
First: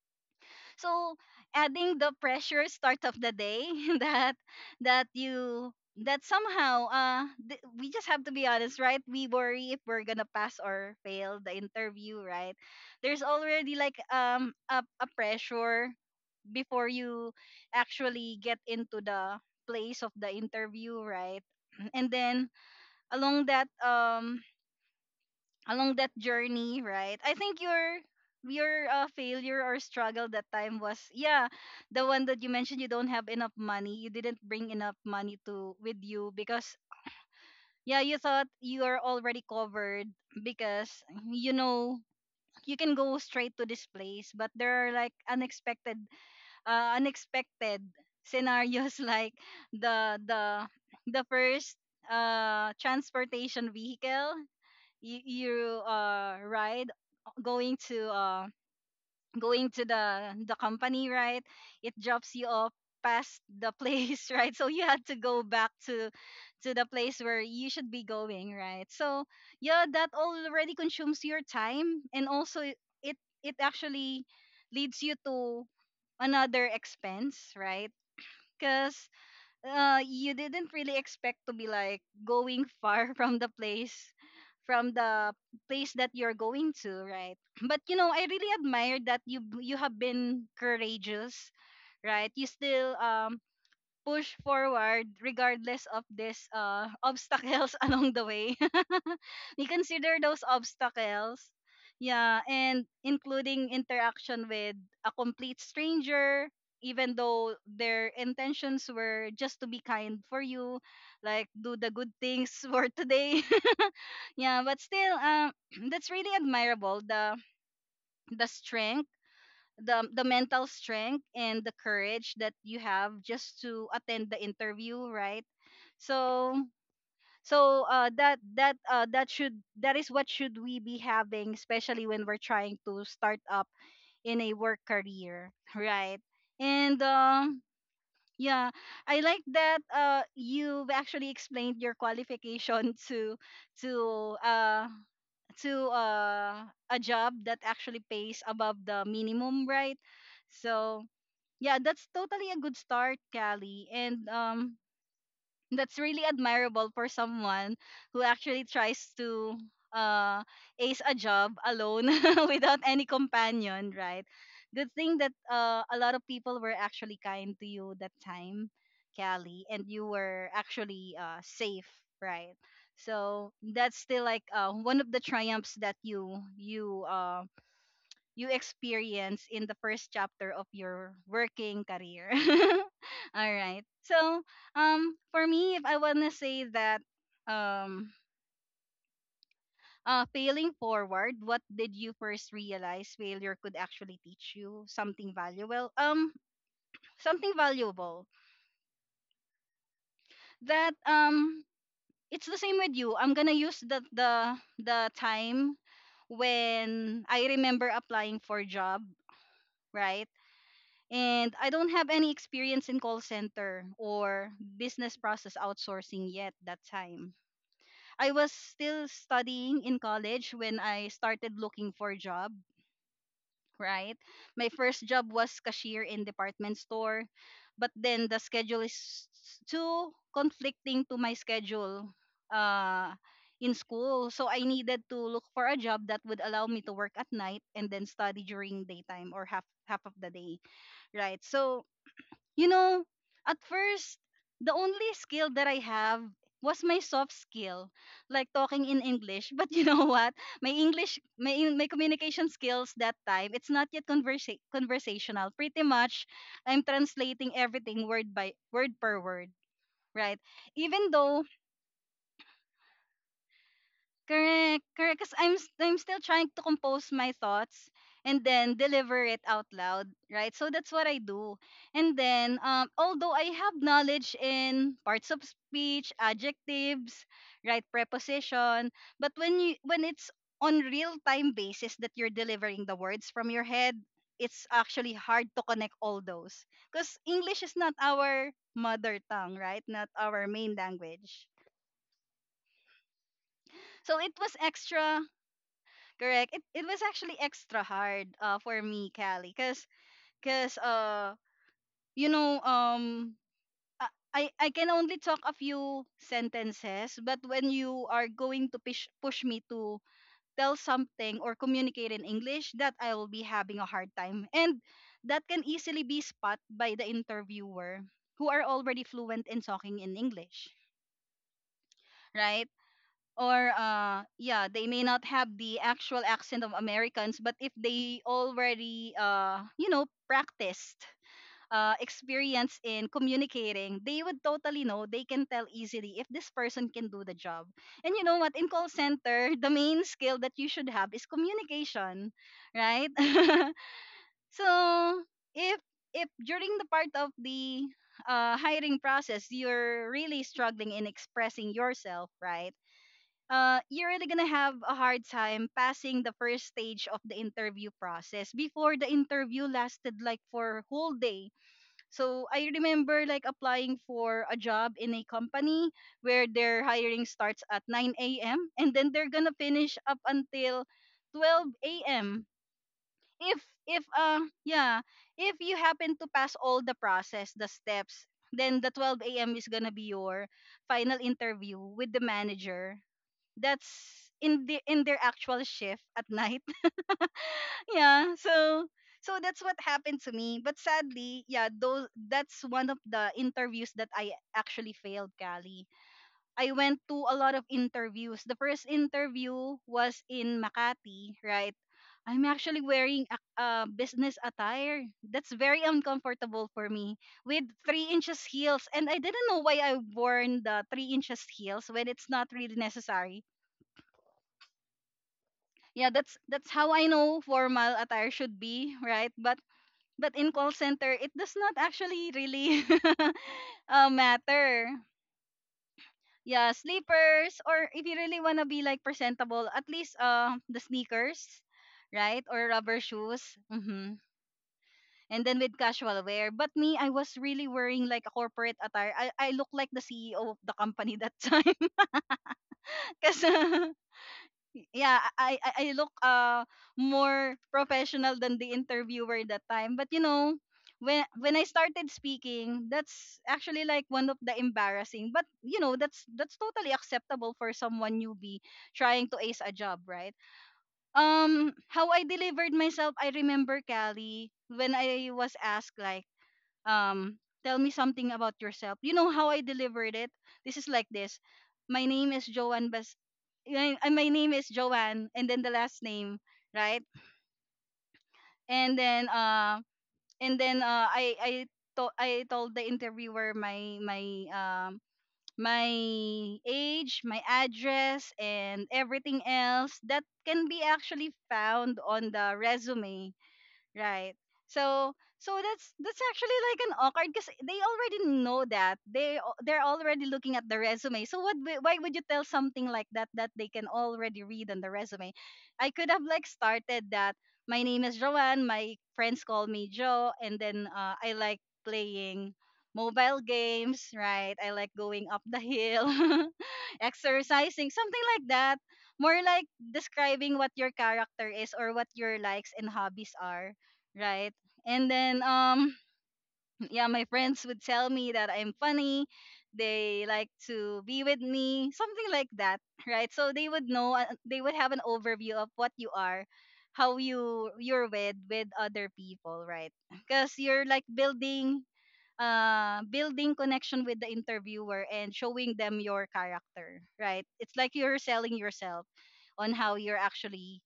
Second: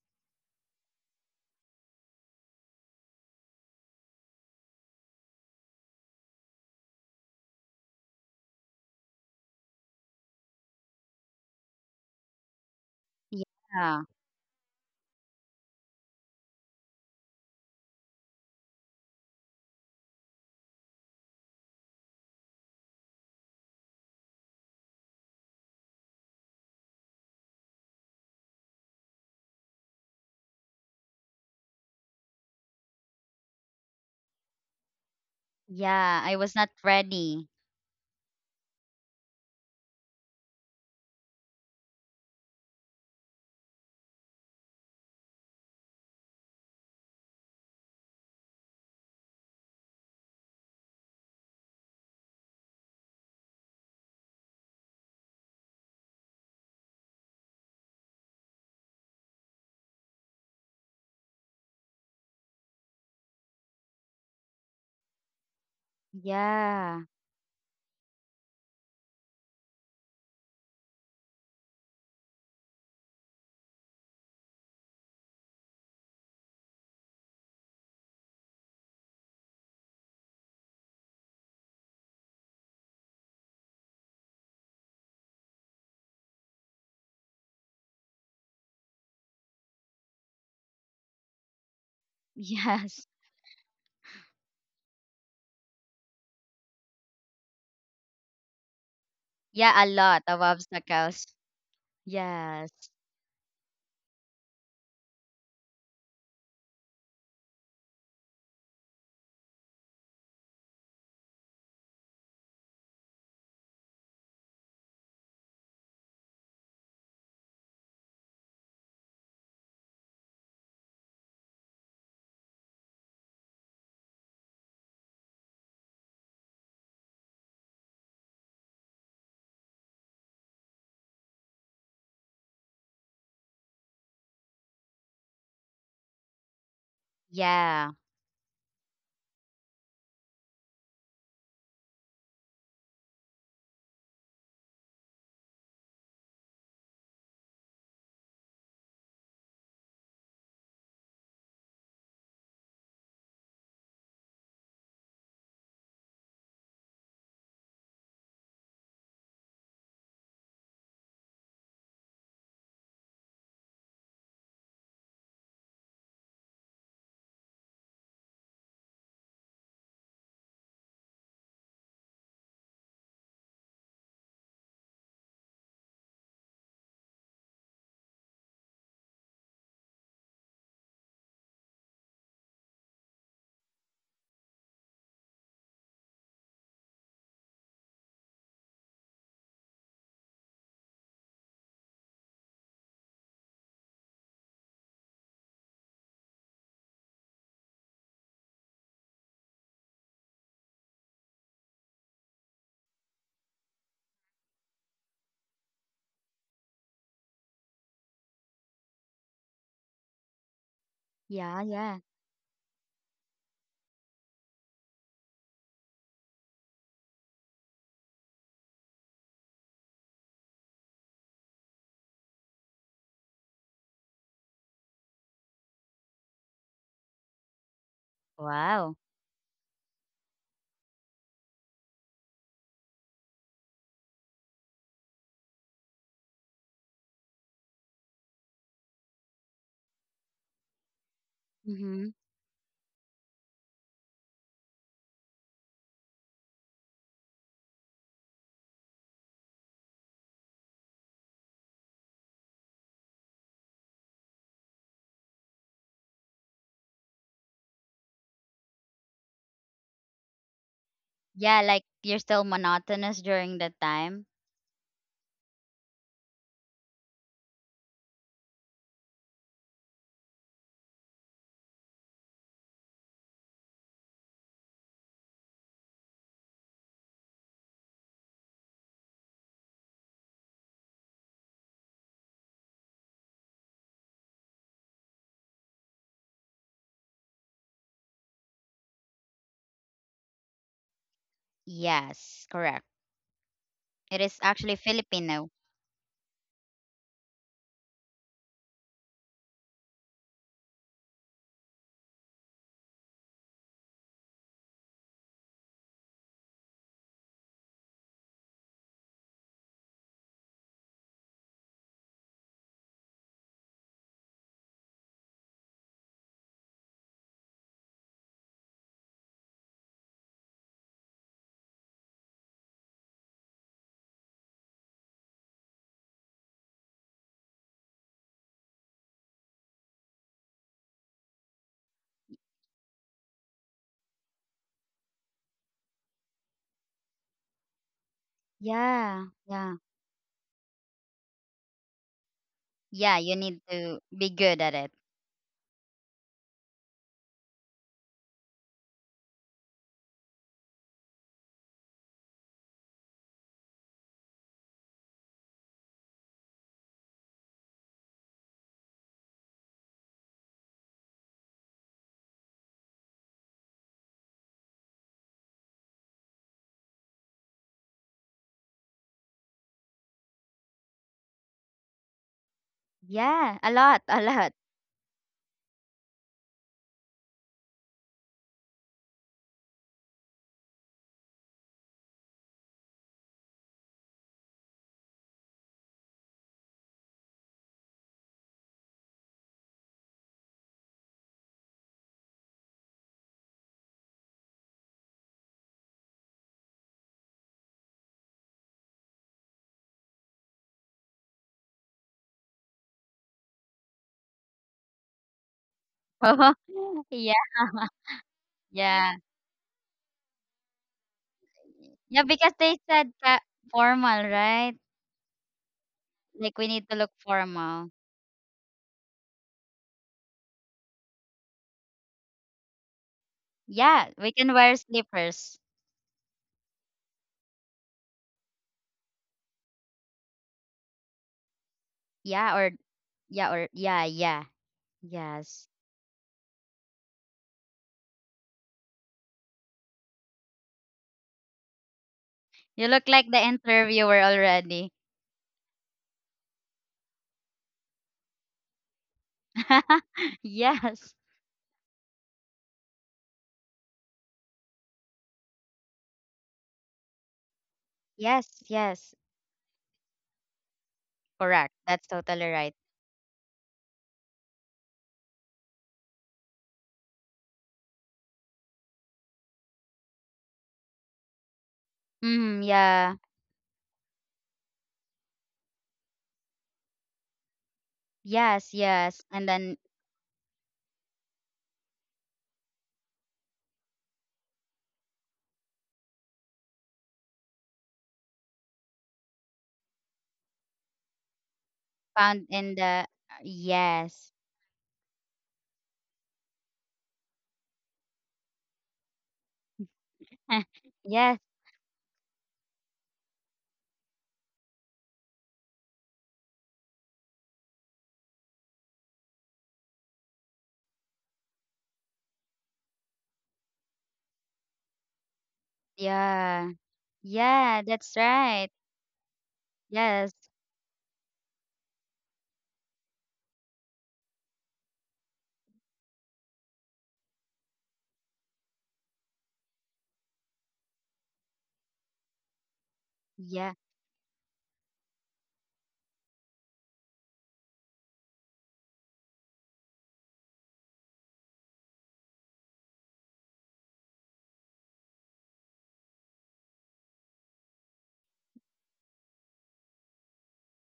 [SPEAKER 1] So, adding the pressure start of the day that that you that somehow, uh, th- we just have to be honest, right? We worry if we're gonna pass or fail the interview, right? There's already like,
[SPEAKER 2] Yeah.
[SPEAKER 1] um, a pressure before you actually get into the place of the interview, right? And then along that, um, along that journey, right? I think your failure or struggle that time was, yeah, the one that you mentioned, you don't have enough money, you didn't bring enough money to with
[SPEAKER 2] Yeah.
[SPEAKER 1] you,
[SPEAKER 2] I was not
[SPEAKER 1] because
[SPEAKER 2] ready.
[SPEAKER 1] yeah, you thought you are already covered because, you know, you can go straight to this place, but there are like unexpected, unexpected scenarios, like the the the first transportation vehicle you, you ride going to, uh, going to the company, right? It drops you off past the place, right? So you had to go back to the
[SPEAKER 2] Yeah.
[SPEAKER 1] place where you should be going, right? So yeah, that already consumes your time, and also it it actually leads you to another expense, right? Because you didn't really expect to be like going far from the place, from the place that you're going to, right? But you know, I really admire that you have been courageous, right? You still,
[SPEAKER 2] Yes.
[SPEAKER 1] um, push forward regardless of this, obstacles along the way. We
[SPEAKER 2] Yeah. A
[SPEAKER 1] consider
[SPEAKER 2] lot of
[SPEAKER 1] those
[SPEAKER 2] obstacles.
[SPEAKER 1] obstacles. Yeah,
[SPEAKER 2] Yes.
[SPEAKER 1] and including interaction with a complete stranger, even though their intentions were just to be kind for you, like do the good things for today. Yeah, but still, that's really admirable. The strength, the mental strength and the courage that you have just to attend the interview, right? So, so that that should that is what should we be having, especially when we're trying to start up in a work career, right? And um,
[SPEAKER 2] Yeah.
[SPEAKER 1] yeah, I like that you've actually explained your qualification to to uh to a job that actually pays above the minimum, right? So yeah, that's totally a good start, Callie. And um, that's really admirable for someone who actually tries to, uh, ace a job alone without any companion, right? Good thing that a lot of people were actually kind to you that time, Callie, and you were actually safe, right? So that's still like one of the triumphs that you you experience in the first chapter of your working career. All right. So, for me, if I wanna say that, um, failing forward, what did you first realize failure could actually teach you? Something valuable. Something valuable that, it's the same with you. I'm gonna use the time when I remember applying for job, right? And
[SPEAKER 2] Yeah,
[SPEAKER 1] I don't
[SPEAKER 2] yeah.
[SPEAKER 1] have any experience in call center or business process outsourcing yet that time. I was still studying in college when I started looking for a job, right? My first job was cashier in department store, but then the schedule
[SPEAKER 2] Wow.
[SPEAKER 1] is too conflicting to my schedule uh in school. So I needed to look for a job that would allow me to work at night and then study during daytime or half of the day, right? So
[SPEAKER 2] Mhm.
[SPEAKER 1] you know, at first, the only skill that I have was my soft skill, like talking in English. But you know what? My English, my, my communication skills that time, it's not yet conversational. Pretty much, I'm translating everything word by word per word, right? Even though
[SPEAKER 2] Yeah, like you're still monotonous during that time.
[SPEAKER 1] correct, correct. Because I'm still trying to compose my thoughts and then deliver it out loud, right? So that's what I do. And then, although I have knowledge in parts of speech, adjectives, right, preposition, but when you when it's on real time basis that you're delivering the words from your head, it's actually hard to connect all those because English is not our mother tongue, right? Not our main language.
[SPEAKER 2] Yes, correct.
[SPEAKER 1] So
[SPEAKER 2] It
[SPEAKER 1] it
[SPEAKER 2] is
[SPEAKER 1] was
[SPEAKER 2] actually
[SPEAKER 1] extra
[SPEAKER 2] Filipino.
[SPEAKER 1] correct. It was actually extra hard for me, Callie, cause you know I I can only talk a few sentences, but when you are going to push me to tell something or communicate in English, that I will be having a hard time, and that can easily be spot by the interviewer who are already fluent in talking in English, right? Or yeah, they may not have the actual accent of Americans, but if they already you know practiced experience in communicating, they would totally know, they can tell easily if this person can do the job. And you know what, in call
[SPEAKER 2] Yeah,
[SPEAKER 1] center the
[SPEAKER 2] yeah.
[SPEAKER 1] main skill that you should have is communication, right?
[SPEAKER 2] Yeah, you need to be good
[SPEAKER 1] So
[SPEAKER 2] at it.
[SPEAKER 1] if during the part of the hiring process you're really struggling in expressing yourself, right, you're really gonna have a hard time passing the first stage of the interview process. Before the interview lasted like for whole day. So I remember like applying for a job in a company where their hiring starts at 9 a.m. and then they're gonna finish up until 12 a.m.
[SPEAKER 2] Yeah,
[SPEAKER 1] If
[SPEAKER 2] a lot,
[SPEAKER 1] if
[SPEAKER 2] a
[SPEAKER 1] uh
[SPEAKER 2] lot.
[SPEAKER 1] yeah if you happen to pass all the process the steps, then the 12 a.m. is gonna be your final interview with the manager that's in their actual shift at night. Yeah. So that's what happened to me, but sadly, yeah, those that's one of the interviews that I actually failed, Kali. I went to a lot of interviews. The first interview was in Makati, right? I'm actually wearing a business attire that's very uncomfortable for me,
[SPEAKER 2] Yeah,
[SPEAKER 1] with 3 inches heels, and
[SPEAKER 2] yeah.
[SPEAKER 1] I didn't know why I worn the 3 inches heels when
[SPEAKER 2] Yeah,
[SPEAKER 1] it's not
[SPEAKER 2] because they
[SPEAKER 1] really
[SPEAKER 2] said ca-
[SPEAKER 1] necessary.
[SPEAKER 2] formal, right?
[SPEAKER 1] Yeah, that's
[SPEAKER 2] Like we
[SPEAKER 1] that's
[SPEAKER 2] need
[SPEAKER 1] how
[SPEAKER 2] to
[SPEAKER 1] I
[SPEAKER 2] look
[SPEAKER 1] know
[SPEAKER 2] formal.
[SPEAKER 1] formal attire should be, right? But in call center it does not actually really,
[SPEAKER 2] Yeah, we can wear
[SPEAKER 1] matter.
[SPEAKER 2] slippers.
[SPEAKER 1] Yeah, sleepers, or if you really want to be like presentable, at least the sneakers, right?
[SPEAKER 2] Yeah, or
[SPEAKER 1] Or rubber shoes.
[SPEAKER 2] yeah, or yeah,
[SPEAKER 1] Mm-hmm.
[SPEAKER 2] yeah,
[SPEAKER 1] And then
[SPEAKER 2] yes.
[SPEAKER 1] with casual wear. But me, I was really wearing like a corporate attire. I look like the CEO of the company that time.
[SPEAKER 2] You look like the
[SPEAKER 1] Because
[SPEAKER 2] interviewer already.
[SPEAKER 1] yeah, I look more professional than the interviewer that time. But you know,
[SPEAKER 2] Yes.
[SPEAKER 1] when I started speaking, that's actually like one of the embarrassing. But you know, that's totally acceptable for someone
[SPEAKER 2] Yes,
[SPEAKER 1] newbie
[SPEAKER 2] yes,
[SPEAKER 1] trying to ace a job, right?
[SPEAKER 2] correct. That's
[SPEAKER 1] How I
[SPEAKER 2] totally right.
[SPEAKER 1] delivered myself, I remember Callie, when I was asked like, um "Tell me something about yourself." You know how I delivered it? This is like this. "My name is
[SPEAKER 2] Mm,
[SPEAKER 1] Joanne
[SPEAKER 2] yeah,
[SPEAKER 1] My, my name is Joanne," and then the last name, right?
[SPEAKER 2] yes,
[SPEAKER 1] And
[SPEAKER 2] yes.
[SPEAKER 1] then
[SPEAKER 2] And then
[SPEAKER 1] and then I to- I told the interviewer my um age, my address, and everything else that can be actually found on
[SPEAKER 2] found
[SPEAKER 1] the
[SPEAKER 2] in the,
[SPEAKER 1] resume,
[SPEAKER 2] yes.
[SPEAKER 1] right? So that's actually like an awkward, because they already know that they're already looking at the resume.
[SPEAKER 2] Yes,
[SPEAKER 1] So why would you tell something like that that they can already read on the resume? I could have like started that, "My name is Joanne, my friends call me Joe, and then I like playing mobile games," right? "I like going up the hill,
[SPEAKER 2] yeah, yeah.
[SPEAKER 1] exercising,"
[SPEAKER 2] That's
[SPEAKER 1] something like
[SPEAKER 2] right.
[SPEAKER 1] that. More like
[SPEAKER 2] Yes,
[SPEAKER 1] describing what your character is, or what your likes and hobbies are, right? And then yeah, "My friends would tell me that I'm funny. They like to be with me," something like that, right? So
[SPEAKER 2] yeah,
[SPEAKER 1] they would know, they would have an overview of what you are, how you're with other people, right? Cuz you're like building building connection with the interviewer and showing them your character, right? It's like you're selling yourself on how you're actually,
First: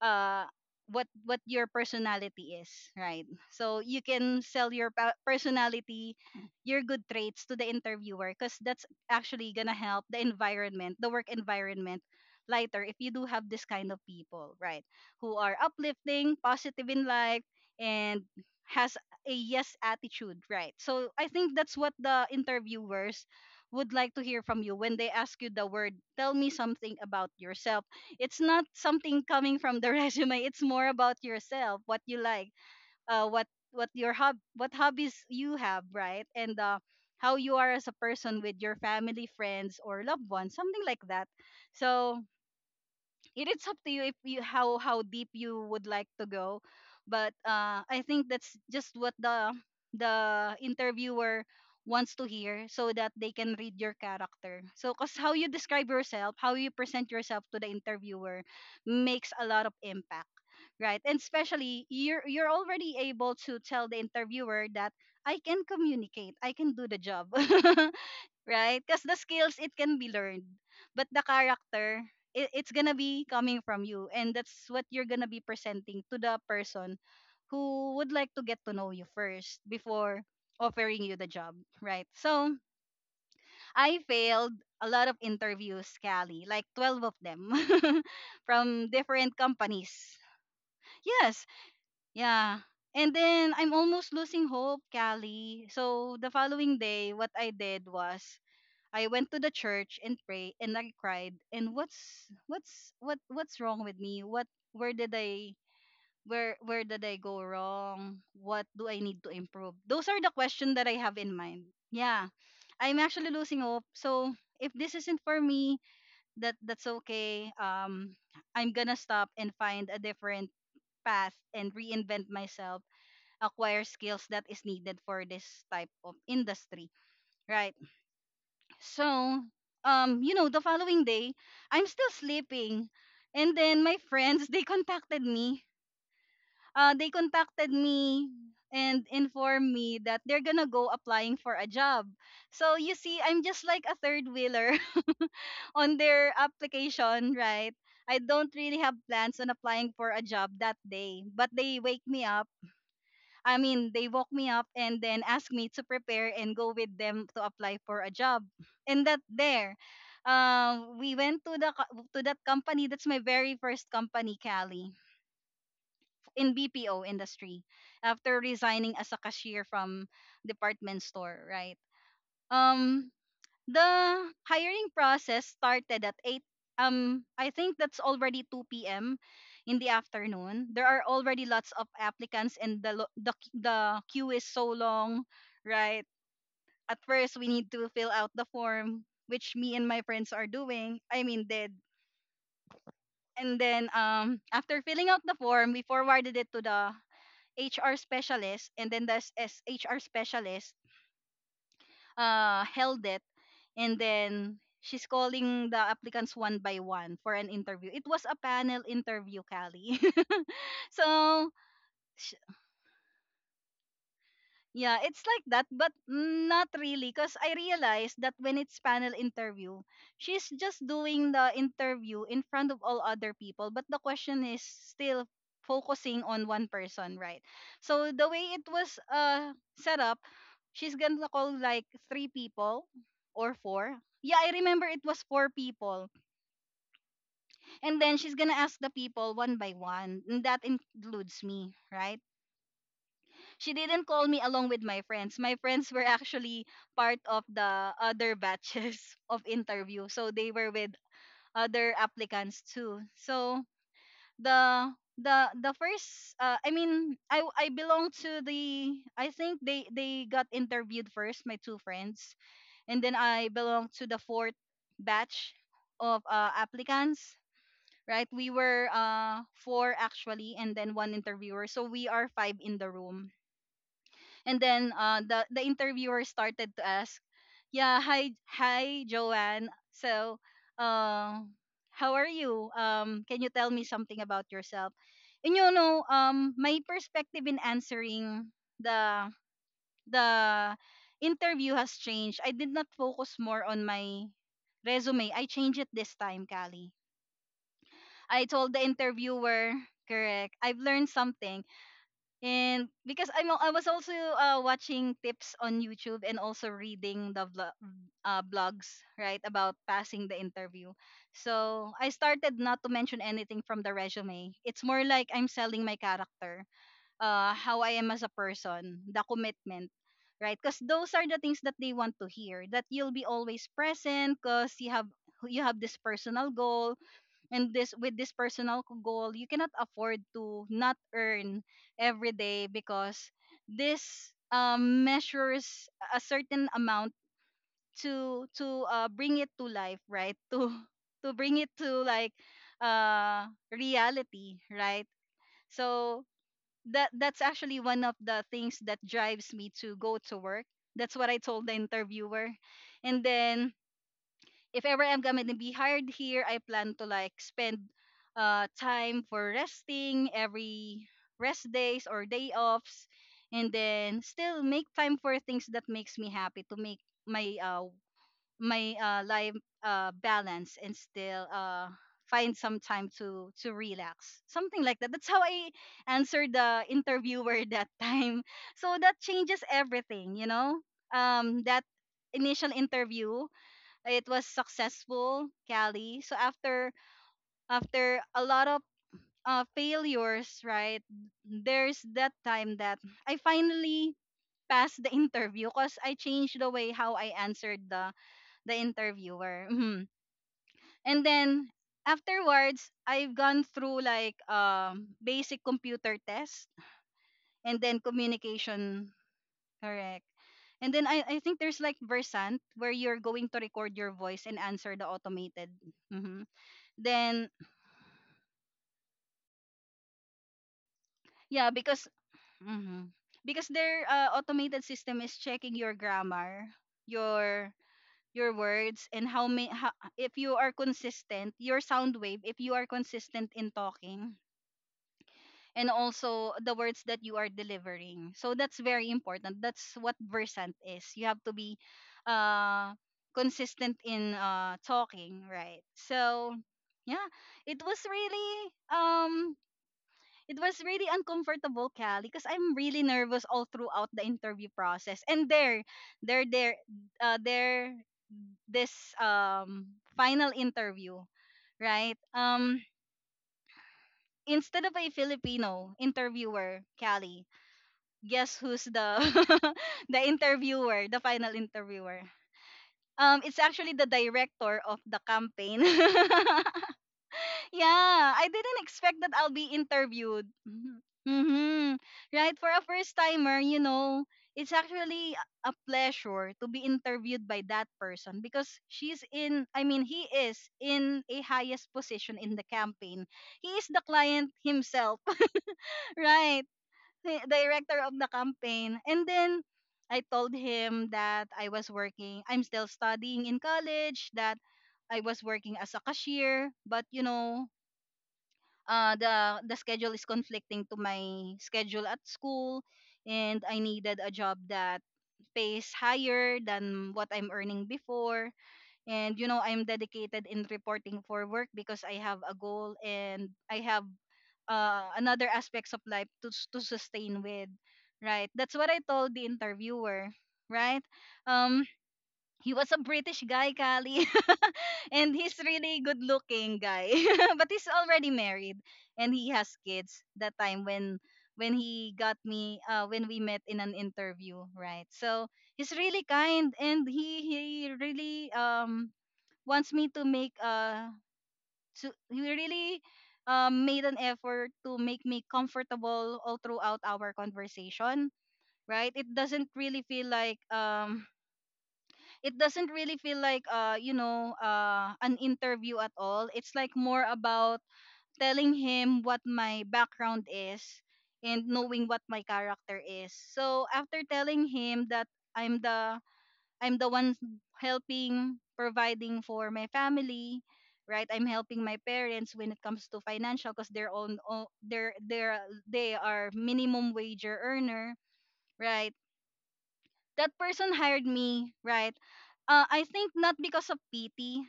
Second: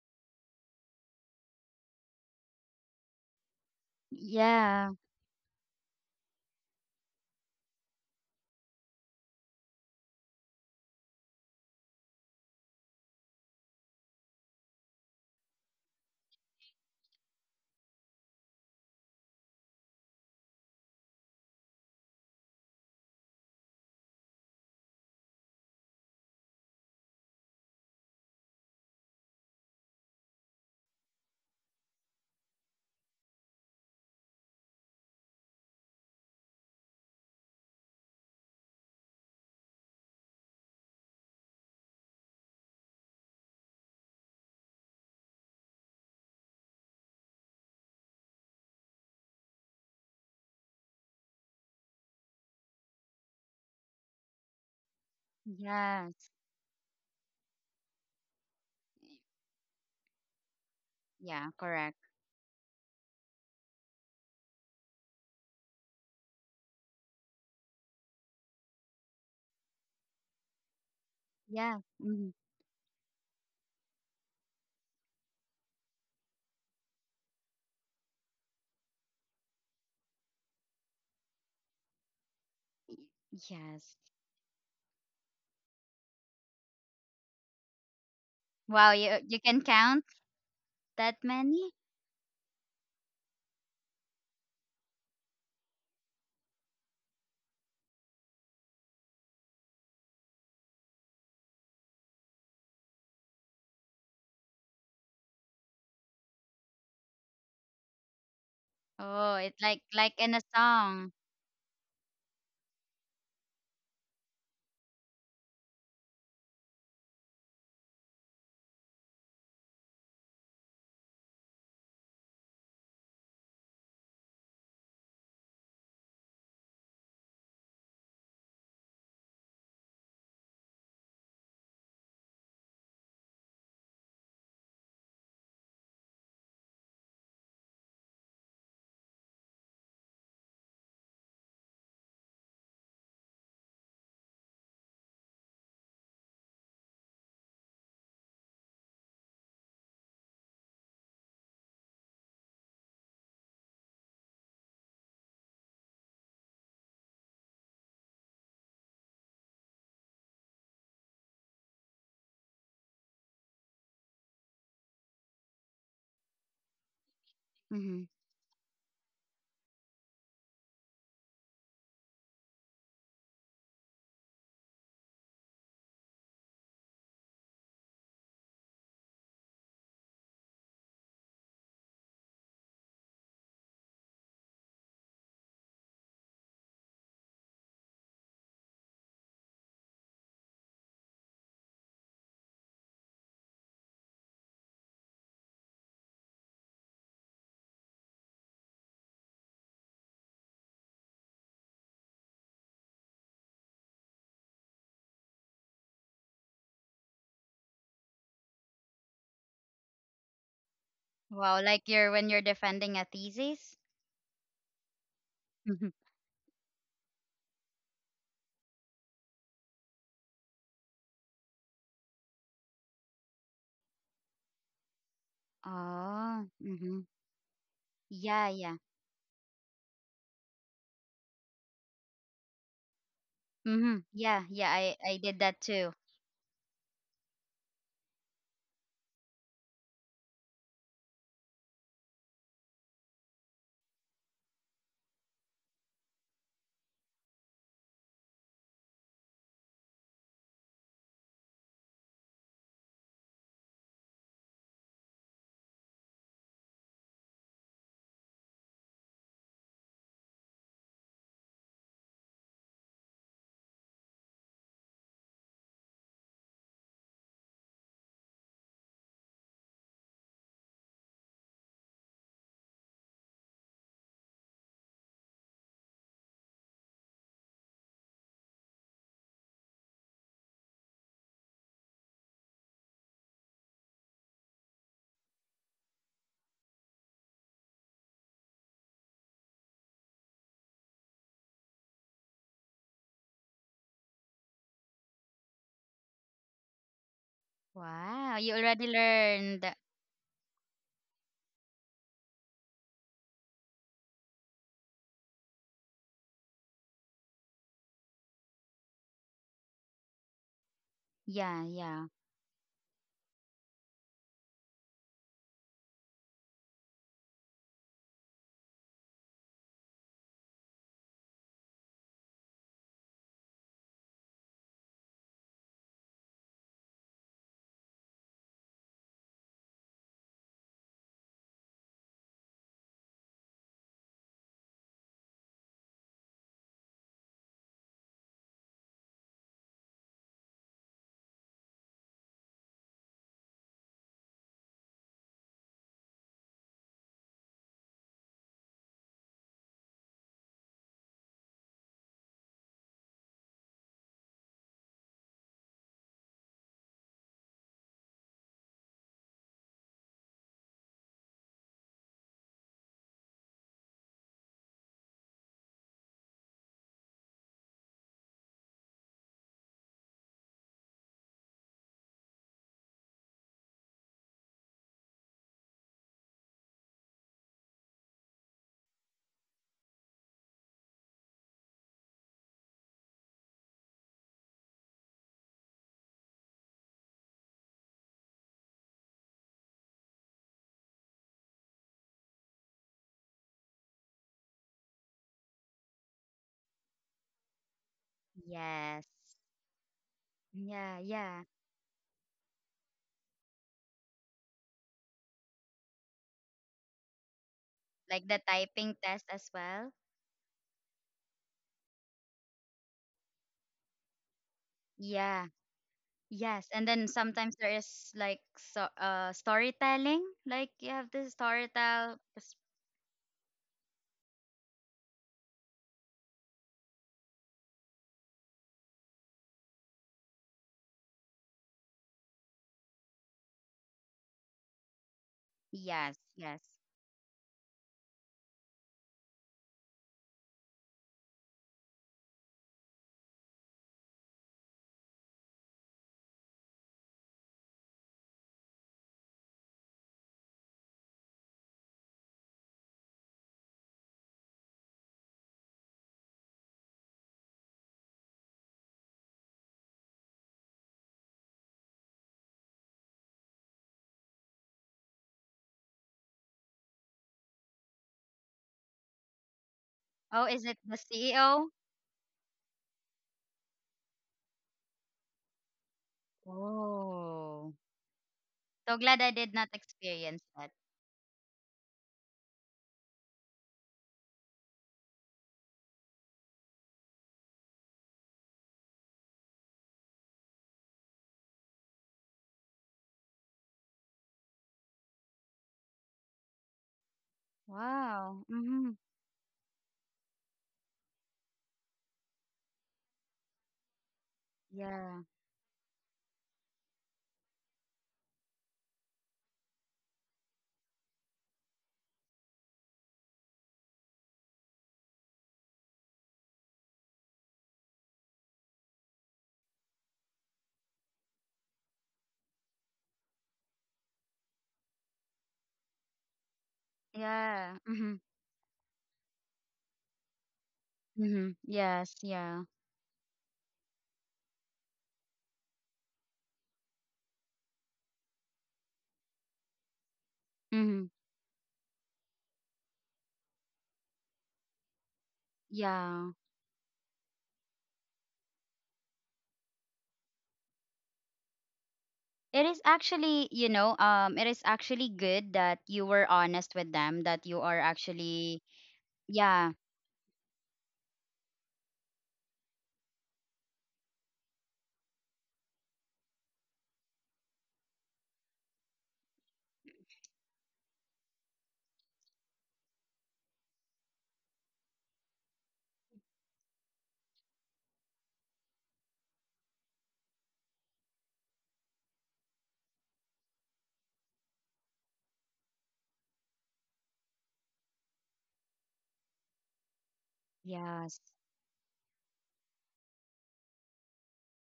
[SPEAKER 1] uh, what your personality is, right? So you can sell your
[SPEAKER 2] yeah,
[SPEAKER 1] personality, your good traits to the interviewer, because that's actually gonna help the environment, the work environment, lighter if you do have this kind of people, right? Who are uplifting, positive in life, and has a yes attitude, right? So I think that's what the interviewers would like to hear from you when they ask you the word, "Tell me something about yourself." It's not something coming from the resume. It's more about yourself, what you like, what your hob what hobbies you have, right? And how you are as a person with your family, friends, or loved ones, something like that. So it is up to you if you how deep you would like to go. But I think that's just what the interviewer wants to hear, so that they can read your character. So because how you describe
[SPEAKER 2] yes,
[SPEAKER 1] yourself, how you present yourself to the interviewer makes a lot of impact, right? And
[SPEAKER 2] yeah.
[SPEAKER 1] especially
[SPEAKER 2] Correct.
[SPEAKER 1] you're already able to tell the interviewer that I can communicate, I can do the job. Right? Because the skills, it can be learned, but the
[SPEAKER 2] Yeah.
[SPEAKER 1] character,
[SPEAKER 2] Mhm,
[SPEAKER 1] it's gonna be coming from you, and that's what you're gonna be presenting to the person who would like to get to know you first before offering you the job, right? So
[SPEAKER 2] yes.
[SPEAKER 1] I failed a lot of interviews, Callie, like 12 of them, from
[SPEAKER 2] Wow. You
[SPEAKER 1] different
[SPEAKER 2] you can count
[SPEAKER 1] companies.
[SPEAKER 2] that
[SPEAKER 1] Yes,
[SPEAKER 2] many?
[SPEAKER 1] yeah. And then I'm almost losing hope, Callie. So the following day, what I did was I went to the church and prayed and I cried, and what's wrong with me? What, where did I where did I go wrong? What do I need to
[SPEAKER 2] Oh, it's
[SPEAKER 1] improve?
[SPEAKER 2] like
[SPEAKER 1] Those
[SPEAKER 2] like
[SPEAKER 1] are the
[SPEAKER 2] in a
[SPEAKER 1] questions that I
[SPEAKER 2] song.
[SPEAKER 1] have in mind. Yeah. I'm actually losing hope. So if this isn't for me, that's okay. I'm gonna stop and find a different path and reinvent myself, acquire skills that is needed for this type of industry. Right. So, you know, the following day, I'm still sleeping. And then my friends, they contacted me. They contacted me and informed me that they're gonna go applying for a job. So you see, I'm just like a third wheeler on their application, right? I don't really have plans on applying for a job that day, but they wake me up, I mean, they woke me up and then asked me to prepare and go with them to apply for a job. And that there, we went to the to that company. That's my very first company, Cali, in BPO industry,
[SPEAKER 2] Hmm.
[SPEAKER 1] after resigning as a cashier from department store, right? Um, the hiring process started at 8, I think that's already 2 p.m. in the afternoon. There are already lots of applicants, and the lo- the q- the queue is so long, right? At first we need to fill out the form, which me and my friends are doing, I mean, did. And then after filling out the form, we forwarded it to the HR specialist, and then the HR specialist held it, and then she's calling the applicants one by one for an interview. It was a panel interview, Callie. So
[SPEAKER 2] Wow. Like you're when
[SPEAKER 1] sh-
[SPEAKER 2] you're defending a thesis.
[SPEAKER 1] yeah, it's like that,
[SPEAKER 2] Mm-hmm.
[SPEAKER 1] but not really, because I realized that when it's panel interview, she's just doing the interview in front of all other people, but the question is still focusing on
[SPEAKER 2] Oh,
[SPEAKER 1] one
[SPEAKER 2] mhm.
[SPEAKER 1] person, right? So the
[SPEAKER 2] Yeah,
[SPEAKER 1] way it
[SPEAKER 2] yeah.
[SPEAKER 1] was set up, she's gonna call like three people or four.
[SPEAKER 2] Mhm.
[SPEAKER 1] Yeah,
[SPEAKER 2] Yeah,
[SPEAKER 1] I
[SPEAKER 2] yeah.
[SPEAKER 1] remember
[SPEAKER 2] I
[SPEAKER 1] it
[SPEAKER 2] I
[SPEAKER 1] was
[SPEAKER 2] did
[SPEAKER 1] four
[SPEAKER 2] that too.
[SPEAKER 1] people. And then she's gonna ask the people one by one, and that includes me, right? She didn't call me along with my friends. My friends were actually part of the other batches of interview, so they were with other applicants too. So the the first I mean I belong to the, I think they got interviewed first, my two friends, and then I belong to the fourth batch of applicants, right? We were four actually, and then one interviewer. So we are five in the room. And then the interviewer started to ask, "Yeah, hi Joanne. So, uh how are you? Can you tell me something about yourself?" And you know, my perspective in answering the the interview has changed. I did not focus more on my resume. I changed it this time, Callie.
[SPEAKER 2] Wow,
[SPEAKER 1] I
[SPEAKER 2] you
[SPEAKER 1] told the
[SPEAKER 2] already learned.
[SPEAKER 1] interviewer, correct. I've learned something. And because I was also watching tips on YouTube and also reading the vlog, blogs, right, about passing the interview.
[SPEAKER 2] Yeah,
[SPEAKER 1] So,
[SPEAKER 2] yeah.
[SPEAKER 1] I started not to mention anything from the resume. It's more like I'm selling my character, how I am as a person, the commitment, right? Because those are the things that they want to hear, that you'll be always present, because you have, this personal goal, and this personal goal, you cannot afford to not earn every day, because this measures a certain amount to bring it to life, right, to bring it to like reality, right? So that's actually one of the things that drives me to go to work. That's what I told the interviewer. And then if ever I'm gonna be hired here, I plan to like spend time for resting every rest days or day offs, and then still make time for things that makes me happy, to make my uh my life balance, and still find some time to relax, something like that. That's how I answered the interviewer that time. So that changes everything, you know. That initial interview, it was successful, Callie. So after a lot of failures, right? There's that time that I finally passed the interview, because I changed the way how I answered the
[SPEAKER 2] Yes.
[SPEAKER 1] interviewer. Mhm.
[SPEAKER 2] Yeah,
[SPEAKER 1] And
[SPEAKER 2] yeah.
[SPEAKER 1] then afterwards, I've gone through like basic computer test and then
[SPEAKER 2] Like the typing
[SPEAKER 1] communication,
[SPEAKER 2] test as well.
[SPEAKER 1] correct. And then I think there's like Versant, where you're going to record your voice and answer the
[SPEAKER 2] Yeah.
[SPEAKER 1] automated. Mhm.
[SPEAKER 2] Yes. And then
[SPEAKER 1] Then
[SPEAKER 2] sometimes there is like so storytelling. Like you have to
[SPEAKER 1] yeah, because
[SPEAKER 2] storytell.
[SPEAKER 1] mhm. because their automated system is checking your grammar, your your words and how if you are consistent, your sound wave, if you are consistent in talking and
[SPEAKER 2] Yes,
[SPEAKER 1] also
[SPEAKER 2] yes.
[SPEAKER 1] the words that you are delivering. So that's very important. That's what Versant is. You have to be uh consistent in talking, right? So yeah, it was really uncomfortable, Cal, because I'm really nervous all throughout the interview process. And there, there, this final interview, right? Instead of a Filipino interviewer, Callie, guess who's the the
[SPEAKER 2] Oh, is it the
[SPEAKER 1] interviewer, the final
[SPEAKER 2] CEO?
[SPEAKER 1] interviewer? It's actually the director of the campaign.
[SPEAKER 2] Oh.
[SPEAKER 1] Yeah, I didn't
[SPEAKER 2] So
[SPEAKER 1] expect
[SPEAKER 2] glad I
[SPEAKER 1] that I'll
[SPEAKER 2] did
[SPEAKER 1] be
[SPEAKER 2] not experience
[SPEAKER 1] interviewed.
[SPEAKER 2] that.
[SPEAKER 1] Mm-hmm. Mm-hmm. Right, for a first timer, it's actually a pleasure to be interviewed by that person because she's in, I mean, he is in a highest position in the campaign. He is the client himself, right? The director of the
[SPEAKER 2] Wow. Mhm.
[SPEAKER 1] campaign. And then I told him that I was working, I'm still studying in college, that I
[SPEAKER 2] Yeah.
[SPEAKER 1] was working as a cashier, but the schedule is conflicting to my schedule at school and I needed a job that pays higher than what I'm earning before, and I'm dedicated in reporting for work because I have a goal and I have another aspects of life to sustain with,
[SPEAKER 2] Yeah. Mm-hmm.
[SPEAKER 1] right? That's what I told the interviewer, right?
[SPEAKER 2] Mm-hmm.
[SPEAKER 1] um
[SPEAKER 2] Yes. Yeah.
[SPEAKER 1] he was a British guy, Kali, and he's really good looking guy, but he's already married and he has kids that time
[SPEAKER 2] Mm-hmm.
[SPEAKER 1] when he got me, when we met in an interview, right? So he's really
[SPEAKER 2] Yeah.
[SPEAKER 1] kind and he really wants me to make to, he
[SPEAKER 2] It is
[SPEAKER 1] really
[SPEAKER 2] actually, you know,
[SPEAKER 1] made an
[SPEAKER 2] it is
[SPEAKER 1] effort to
[SPEAKER 2] actually
[SPEAKER 1] make me
[SPEAKER 2] good that you were
[SPEAKER 1] comfortable all
[SPEAKER 2] honest with
[SPEAKER 1] throughout
[SPEAKER 2] them,
[SPEAKER 1] our
[SPEAKER 2] that you are
[SPEAKER 1] conversation,
[SPEAKER 2] actually,
[SPEAKER 1] right? It doesn't
[SPEAKER 2] yeah.
[SPEAKER 1] really feel like it doesn't really feel like you know an interview at all. It's like more about telling him what my background is and knowing what my character is. So after telling him that i'm the I'm the one helping providing for my family, right? I'm helping my parents when it comes to financial because they're on o- they're they are minimum wager earner, right? That person
[SPEAKER 2] Yes.
[SPEAKER 1] hired me, right? I think not because of pity.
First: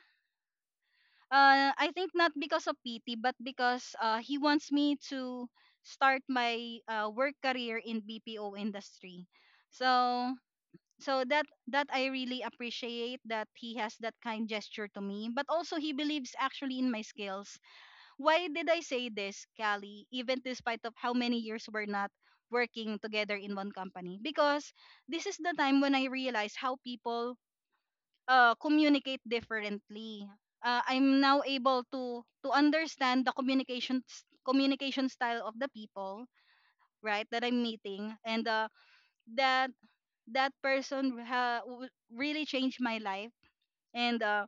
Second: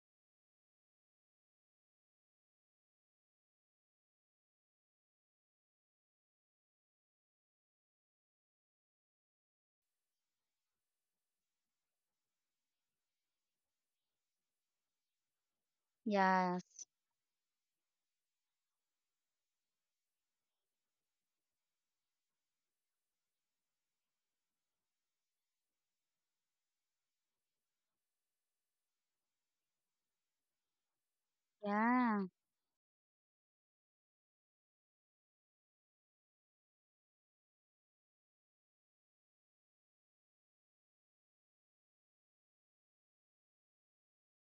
[SPEAKER 1] I think not because of pity, but because he wants me to start my work career in BPO industry. So that I really appreciate that he has that kind gesture to me, but also he believes actually
[SPEAKER 2] Yes.
[SPEAKER 1] in my skills. Why did I say this, Callie, even despite of how many years we're not working together in one company? Because this is the time when I realized how people communicate differently. I'm now able to
[SPEAKER 2] Yeah.
[SPEAKER 1] to understand the communication style of the people, right, that I'm meeting, and that that person really changed my life. And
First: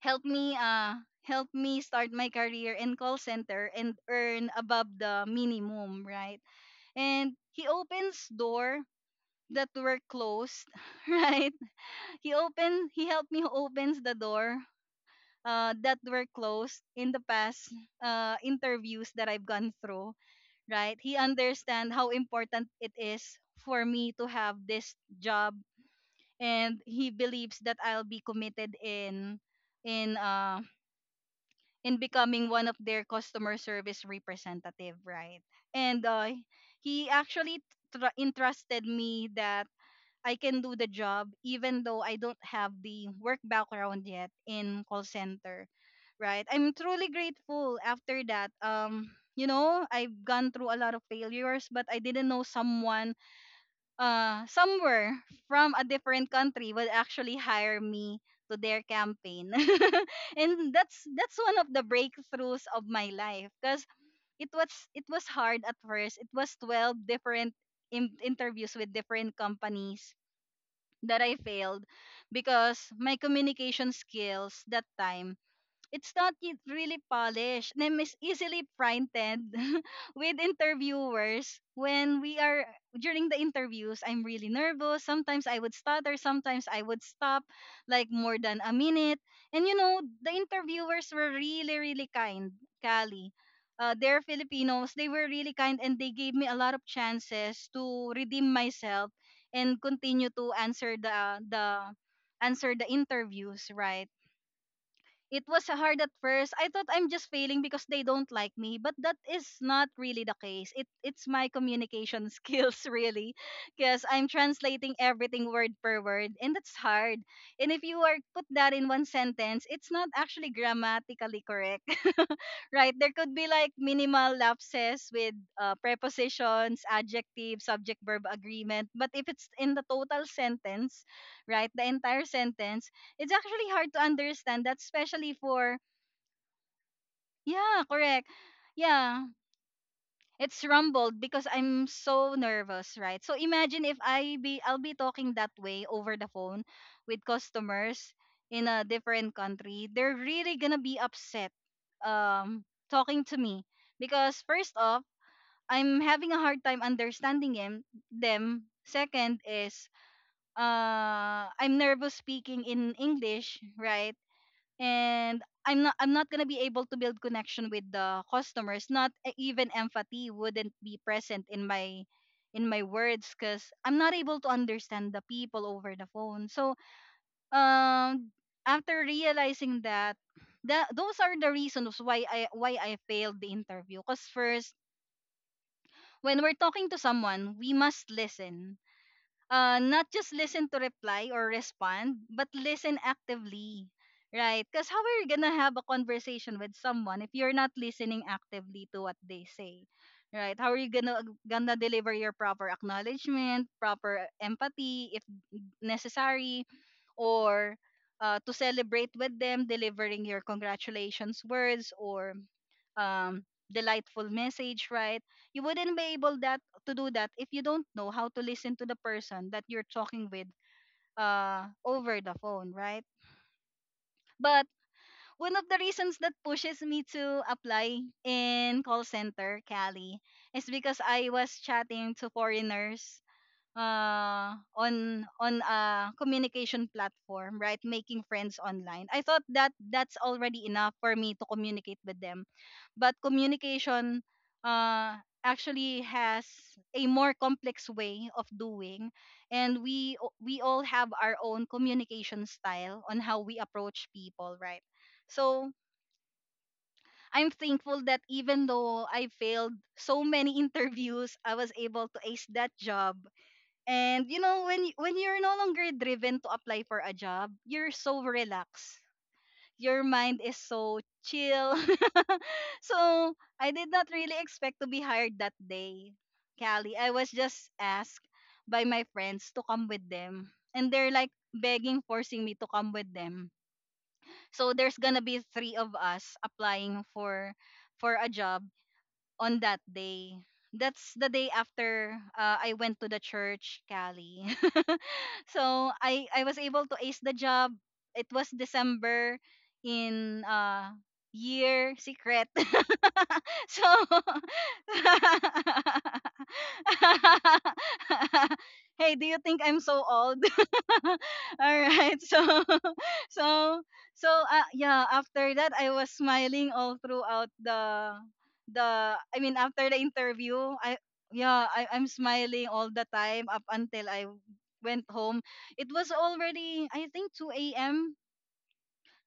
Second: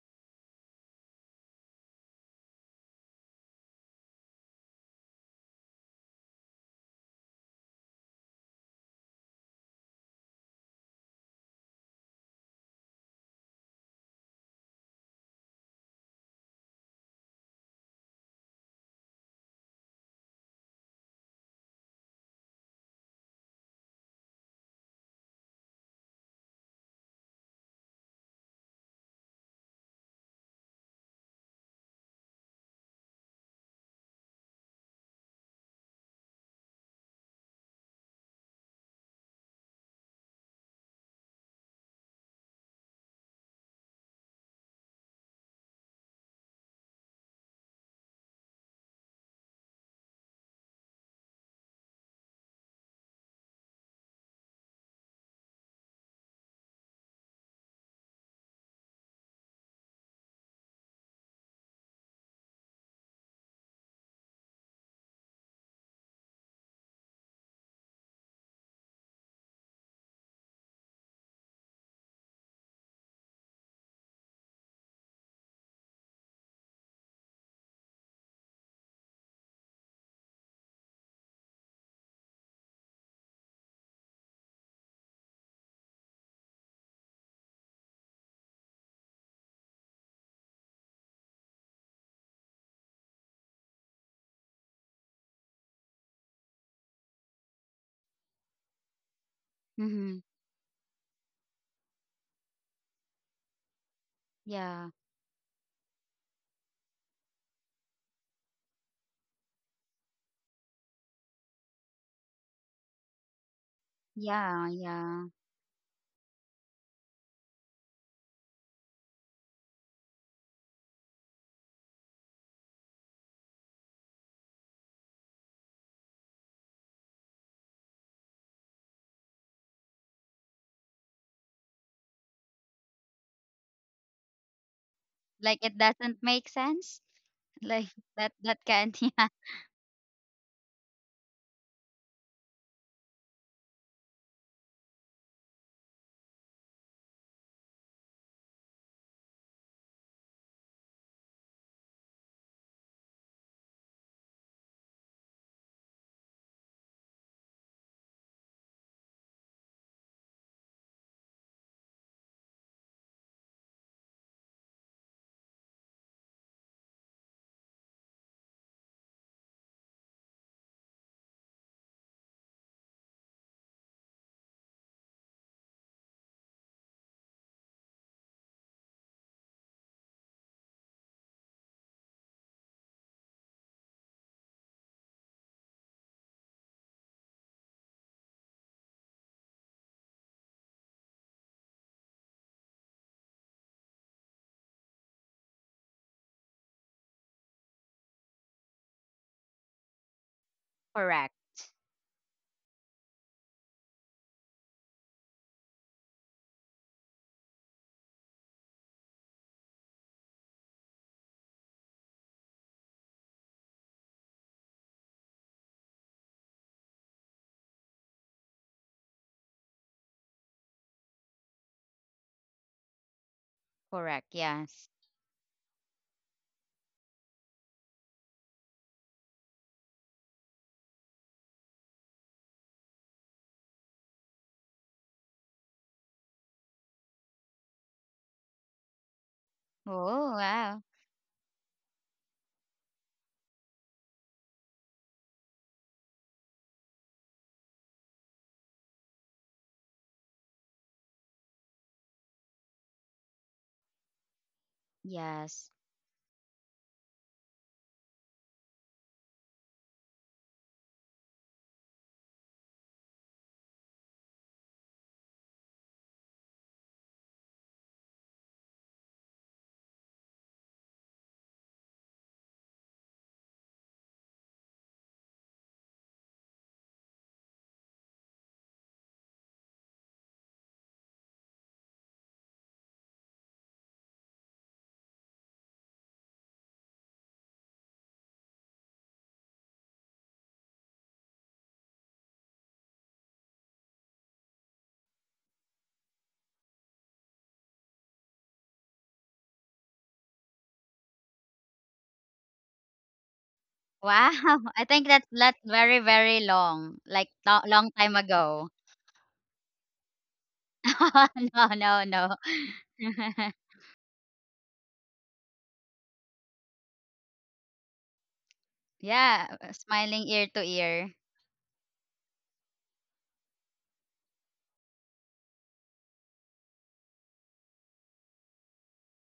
[SPEAKER 1] help me uh help me start my career in call center and earn above the minimum, right? And he opens door that were closed, right? He opened, he helped me opens the door that were closed in the past interviews that I've gone through, right? He understand how important it is for me to have this job, and he believes that I'll be committed in in uh. Becoming one of their customer service representative, right? And he actually entrusted me that I can do the job even though I don't have the work background yet in call center, right? I'm truly grateful after that. I've gone through a lot of failures, but I didn't know someone somewhere from a different country will actually hire me to their campaign. And that's one of the breakthroughs of my life because it was it was hard at first. It was 12 different interviews with different companies that I failed because my communication skills that time, it's not yet really polished. Name is easily frightened with interviewers. When we are during the interviews, I'm really nervous. Sometimes I would stutter, sometimes I would stop like more than a minute. And the interviewers were really, really kind, Kali. They're Filipinos. They were really kind and they gave me a lot of chances to redeem myself and
[SPEAKER 2] Mm-hmm.
[SPEAKER 1] continue to answer the interviews, right?
[SPEAKER 2] Yeah.
[SPEAKER 1] It was hard at first. I thought I'm just failing because they don't like me, but that is not really the case. It's my communication skills really, because I'm
[SPEAKER 2] Yeah.
[SPEAKER 1] translating
[SPEAKER 2] Yeah.
[SPEAKER 1] everything word per word, and that's hard. And if you are put that in one sentence, it's not actually grammatically correct. Right? There could be like minimal lapses with prepositions, adjective, subject verb agreement, but if it's in the total sentence, right? The entire sentence, it's actually hard to understand that, especially
[SPEAKER 2] Like
[SPEAKER 1] for.
[SPEAKER 2] it doesn't make sense.
[SPEAKER 1] Yeah,
[SPEAKER 2] Like
[SPEAKER 1] correct.
[SPEAKER 2] that. That can. Not.
[SPEAKER 1] Yeah,
[SPEAKER 2] Yeah.
[SPEAKER 1] it's rumbled because I'm so nervous, right? So imagine if I'll be talking that way over the phone with customers in a different country. They're really gonna be upset um talking to me because first off, I'm having a hard time understanding him, them. Second is I'm nervous speaking in English, right? And I'm not gonna be able to build connection with the customers. Not even empathy wouldn't be present in my words because I'm not able to understand the people over the phone. So um after realizing that those are the reasons why I failed the interview. Cause first, when we're talking to someone, we must listen, not just listen to reply or respond, but listen actively, right? Because how are you gonna have a conversation with someone if you're not listening actively to what they say, right? How are you
[SPEAKER 2] Correct.
[SPEAKER 1] gonna deliver your proper acknowledgement, proper empathy if necessary, or to celebrate with them, delivering your congratulations words or um delightful message, right? You wouldn't be able that to do that if you don't know how to listen to the person that you're talking with over the phone, right?
[SPEAKER 2] Correct.
[SPEAKER 1] But
[SPEAKER 2] Yes.
[SPEAKER 1] one of the reasons that pushes me to apply in call center, Cali, is because I was chatting to foreigners, on a communication platform, right? Making friends online. I thought that that's
[SPEAKER 2] Oh
[SPEAKER 1] already
[SPEAKER 2] wow.
[SPEAKER 1] enough for me to communicate with them, but communication uh, actually has a more complex way of doing, and we all have our own communication style on how we approach people, right? So
[SPEAKER 2] Yes.
[SPEAKER 1] I'm thankful that even though I failed so many interviews, I was able to ace that job. And when when you're no longer driven to apply for a job, you're so relaxed. Your mind is so chill. So I did not really expect to be hired that day, Callie. I was just asked by my friends to come with them. And they're like begging, forcing me to come with them. So there's gonna be three of us applying for a job on that day. That's the day after I went to the church, Cali. So I was able to ace the job. It was December in year secret. So
[SPEAKER 2] Wow, I think that's very very long, like long time ago.
[SPEAKER 1] hey, do you think I'm so old?
[SPEAKER 2] No,
[SPEAKER 1] All
[SPEAKER 2] no,
[SPEAKER 1] right.
[SPEAKER 2] no.
[SPEAKER 1] So so after that I was smiling all throughout the I
[SPEAKER 2] Yeah,
[SPEAKER 1] mean after the
[SPEAKER 2] smiling ear
[SPEAKER 1] interview,
[SPEAKER 2] to
[SPEAKER 1] I.
[SPEAKER 2] ear.
[SPEAKER 1] Yeah, I'm smiling all the time up until I went home. It was already, I think, 2 a.m.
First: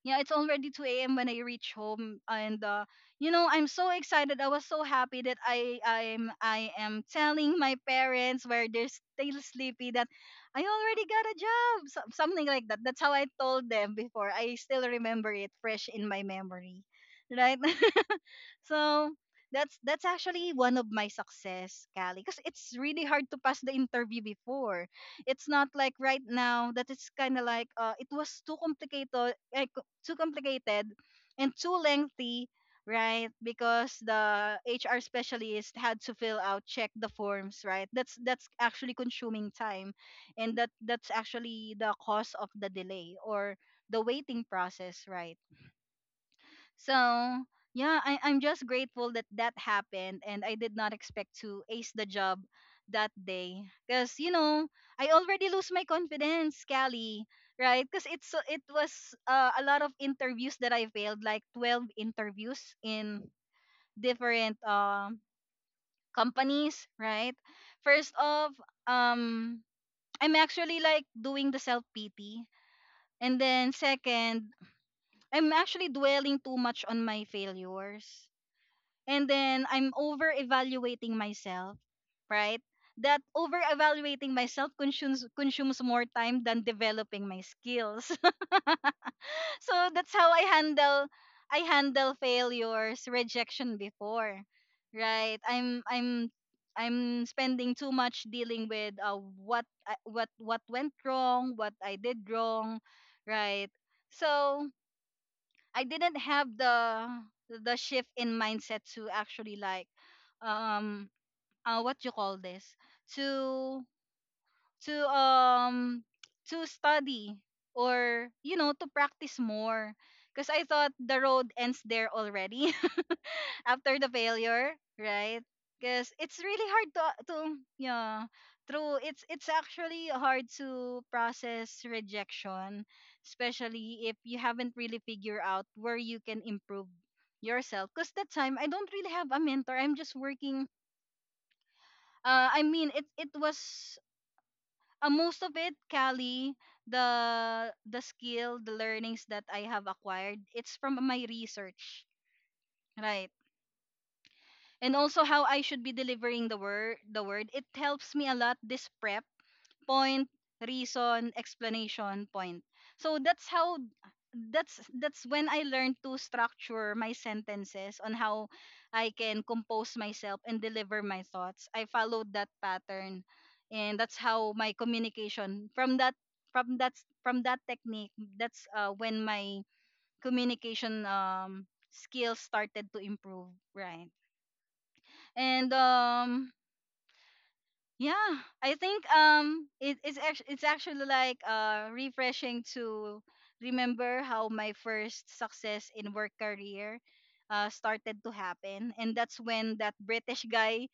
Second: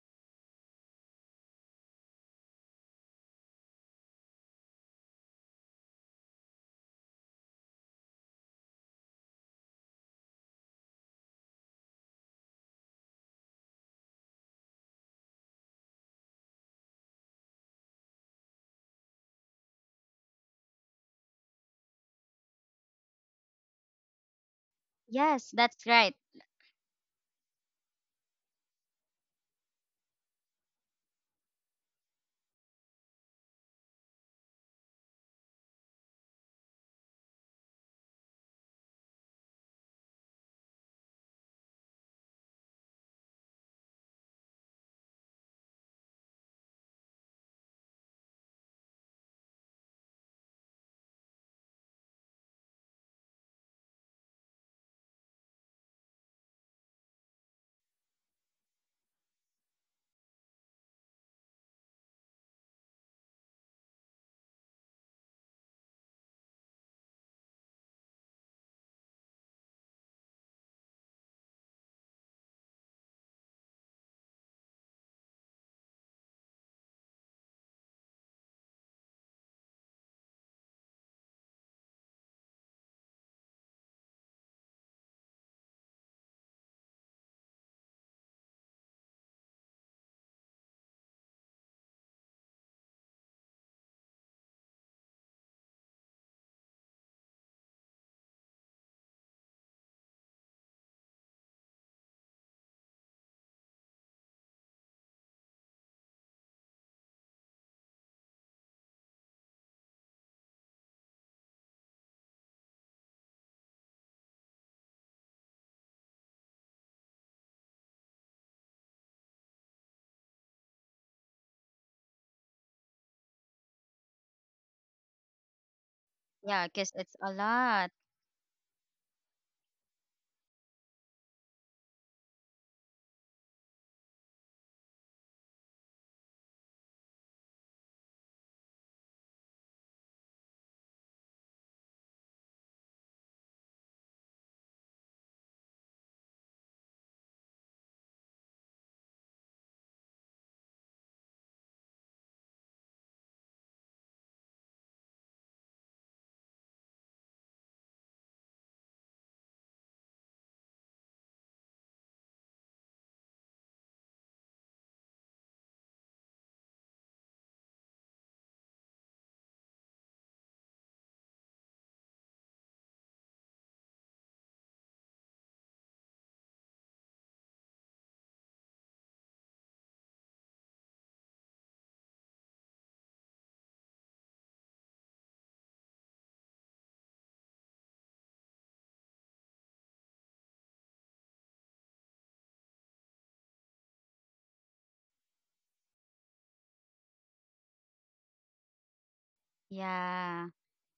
[SPEAKER 1] Yeah, it's already 2 a.m. when I reach home, and I'm so excited. I was so happy that I am telling my parents where they're still sleepy that I already got a job. So, something like that. That's how I told them before. I still remember it fresh in my memory. Right? So that's actually one of my success, Callie, because it's really hard to pass the interview before. It's
[SPEAKER 2] Yes,
[SPEAKER 1] not
[SPEAKER 2] that's
[SPEAKER 1] like
[SPEAKER 2] right.
[SPEAKER 1] right now, that it's kind of like, it was too complicated, too complicated, and too lengthy, right? Because the HR specialist had to fill out, check the forms, right? That's actually consuming time, and that's actually the cause of the delay or the waiting process, right? So yeah, I'm just grateful that that happened, and I did not expect to ace the job that day. Cause I already lose my confidence, Callie, right? Cause it was a lot of interviews that I failed, like 12 interviews in different companies, right? First off, um, I'm actually like doing the self pity, and then second, I'm actually dwelling too much on my failures, and then I'm over evaluating myself, right? That over evaluating myself consumes more time than developing my skills. So that's how I handle failures, rejection before, right? I'm spending too much dealing with what went wrong, what I did wrong, right? So I didn't have the shift in mindset to actually, like, um what you call this, to to um to study or, you know, to practice more, because I thought the road ends there already. After the failure, right? Because it's
[SPEAKER 2] Yeah,
[SPEAKER 1] really
[SPEAKER 2] because
[SPEAKER 1] hard to
[SPEAKER 2] it's a
[SPEAKER 1] to
[SPEAKER 2] lot.
[SPEAKER 1] Yeah, true. It's actually hard to process rejection, especially if you haven't really figured out where you can improve yourself. Because that time I don't really have a mentor. I'm just working. I mean, it was, most of it, Cali. The skill, the learnings that I have acquired, it's from my research, right? And also how I should be delivering the word, it helps me a lot, this prep, point, reason, explanation, point. So that's how, that's when I learned to structure my sentences on how I can compose myself and deliver my thoughts. I followed that pattern, and that's how my communication, from that from that technique, that's when my communication skills started to improve, right? And yeah, I think, it's actually like, refreshing to remember how my first success in work career, started to happen, and that's when that
[SPEAKER 2] Yeah,
[SPEAKER 1] British guy